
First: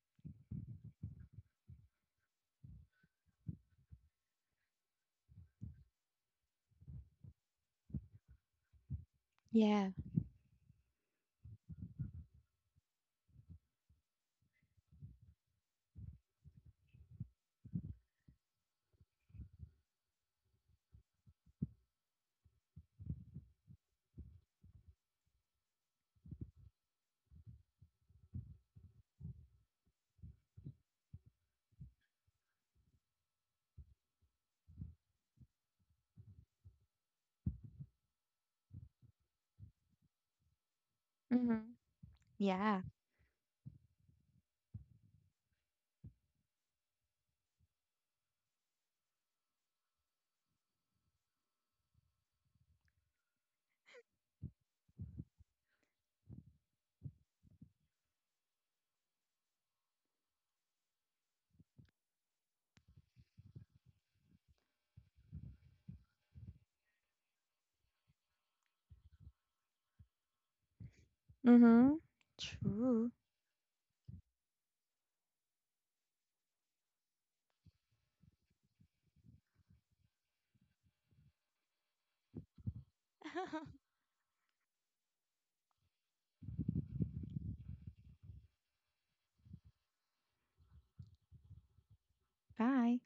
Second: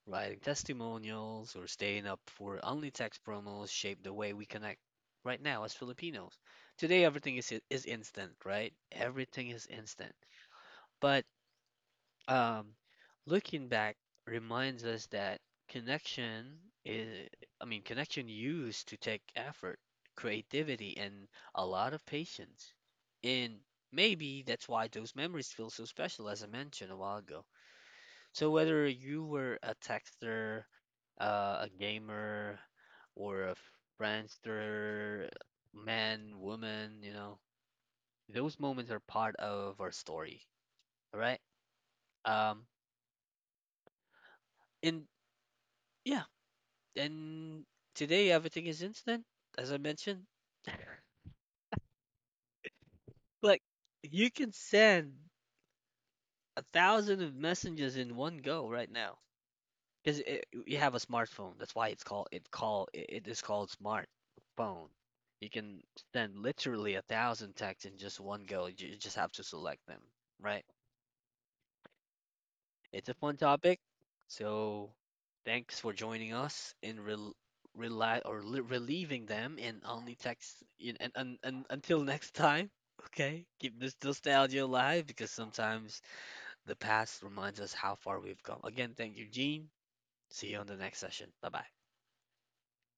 writing testimonials, or staying up for only tax promos shape the way we connect right now as Filipinos. Today, everything is instant, right? Everything is Yeah. instant. But um, looking back reminds us that connection is, I mean, connection used to take effort, creativity, and a lot of patience. And maybe that's why those memories feel so special, as I mentioned a while ago. So whether you were a texter, a gamer, or a friendster, man, woman, those moments are part of our story, all right? Mm-hmm. Um, Yeah. and yeah, and today everything is instant, as I mentioned. Like you can send a thousand of messages in one go right now because you have a smartphone. That's why it's called it call it it is called smartphone. You can send literally a thousand texts in just one go. You just have to select them, right? Mm-hmm. It's True. a fun topic. So, thanks for joining us in rel rela or li relieving them in only text in, and until next time. Okay, keep this nostalgia alive because sometimes the past reminds us how far we've come. Again, thank you, Gene. See you on the next session. Bye bye. Bye.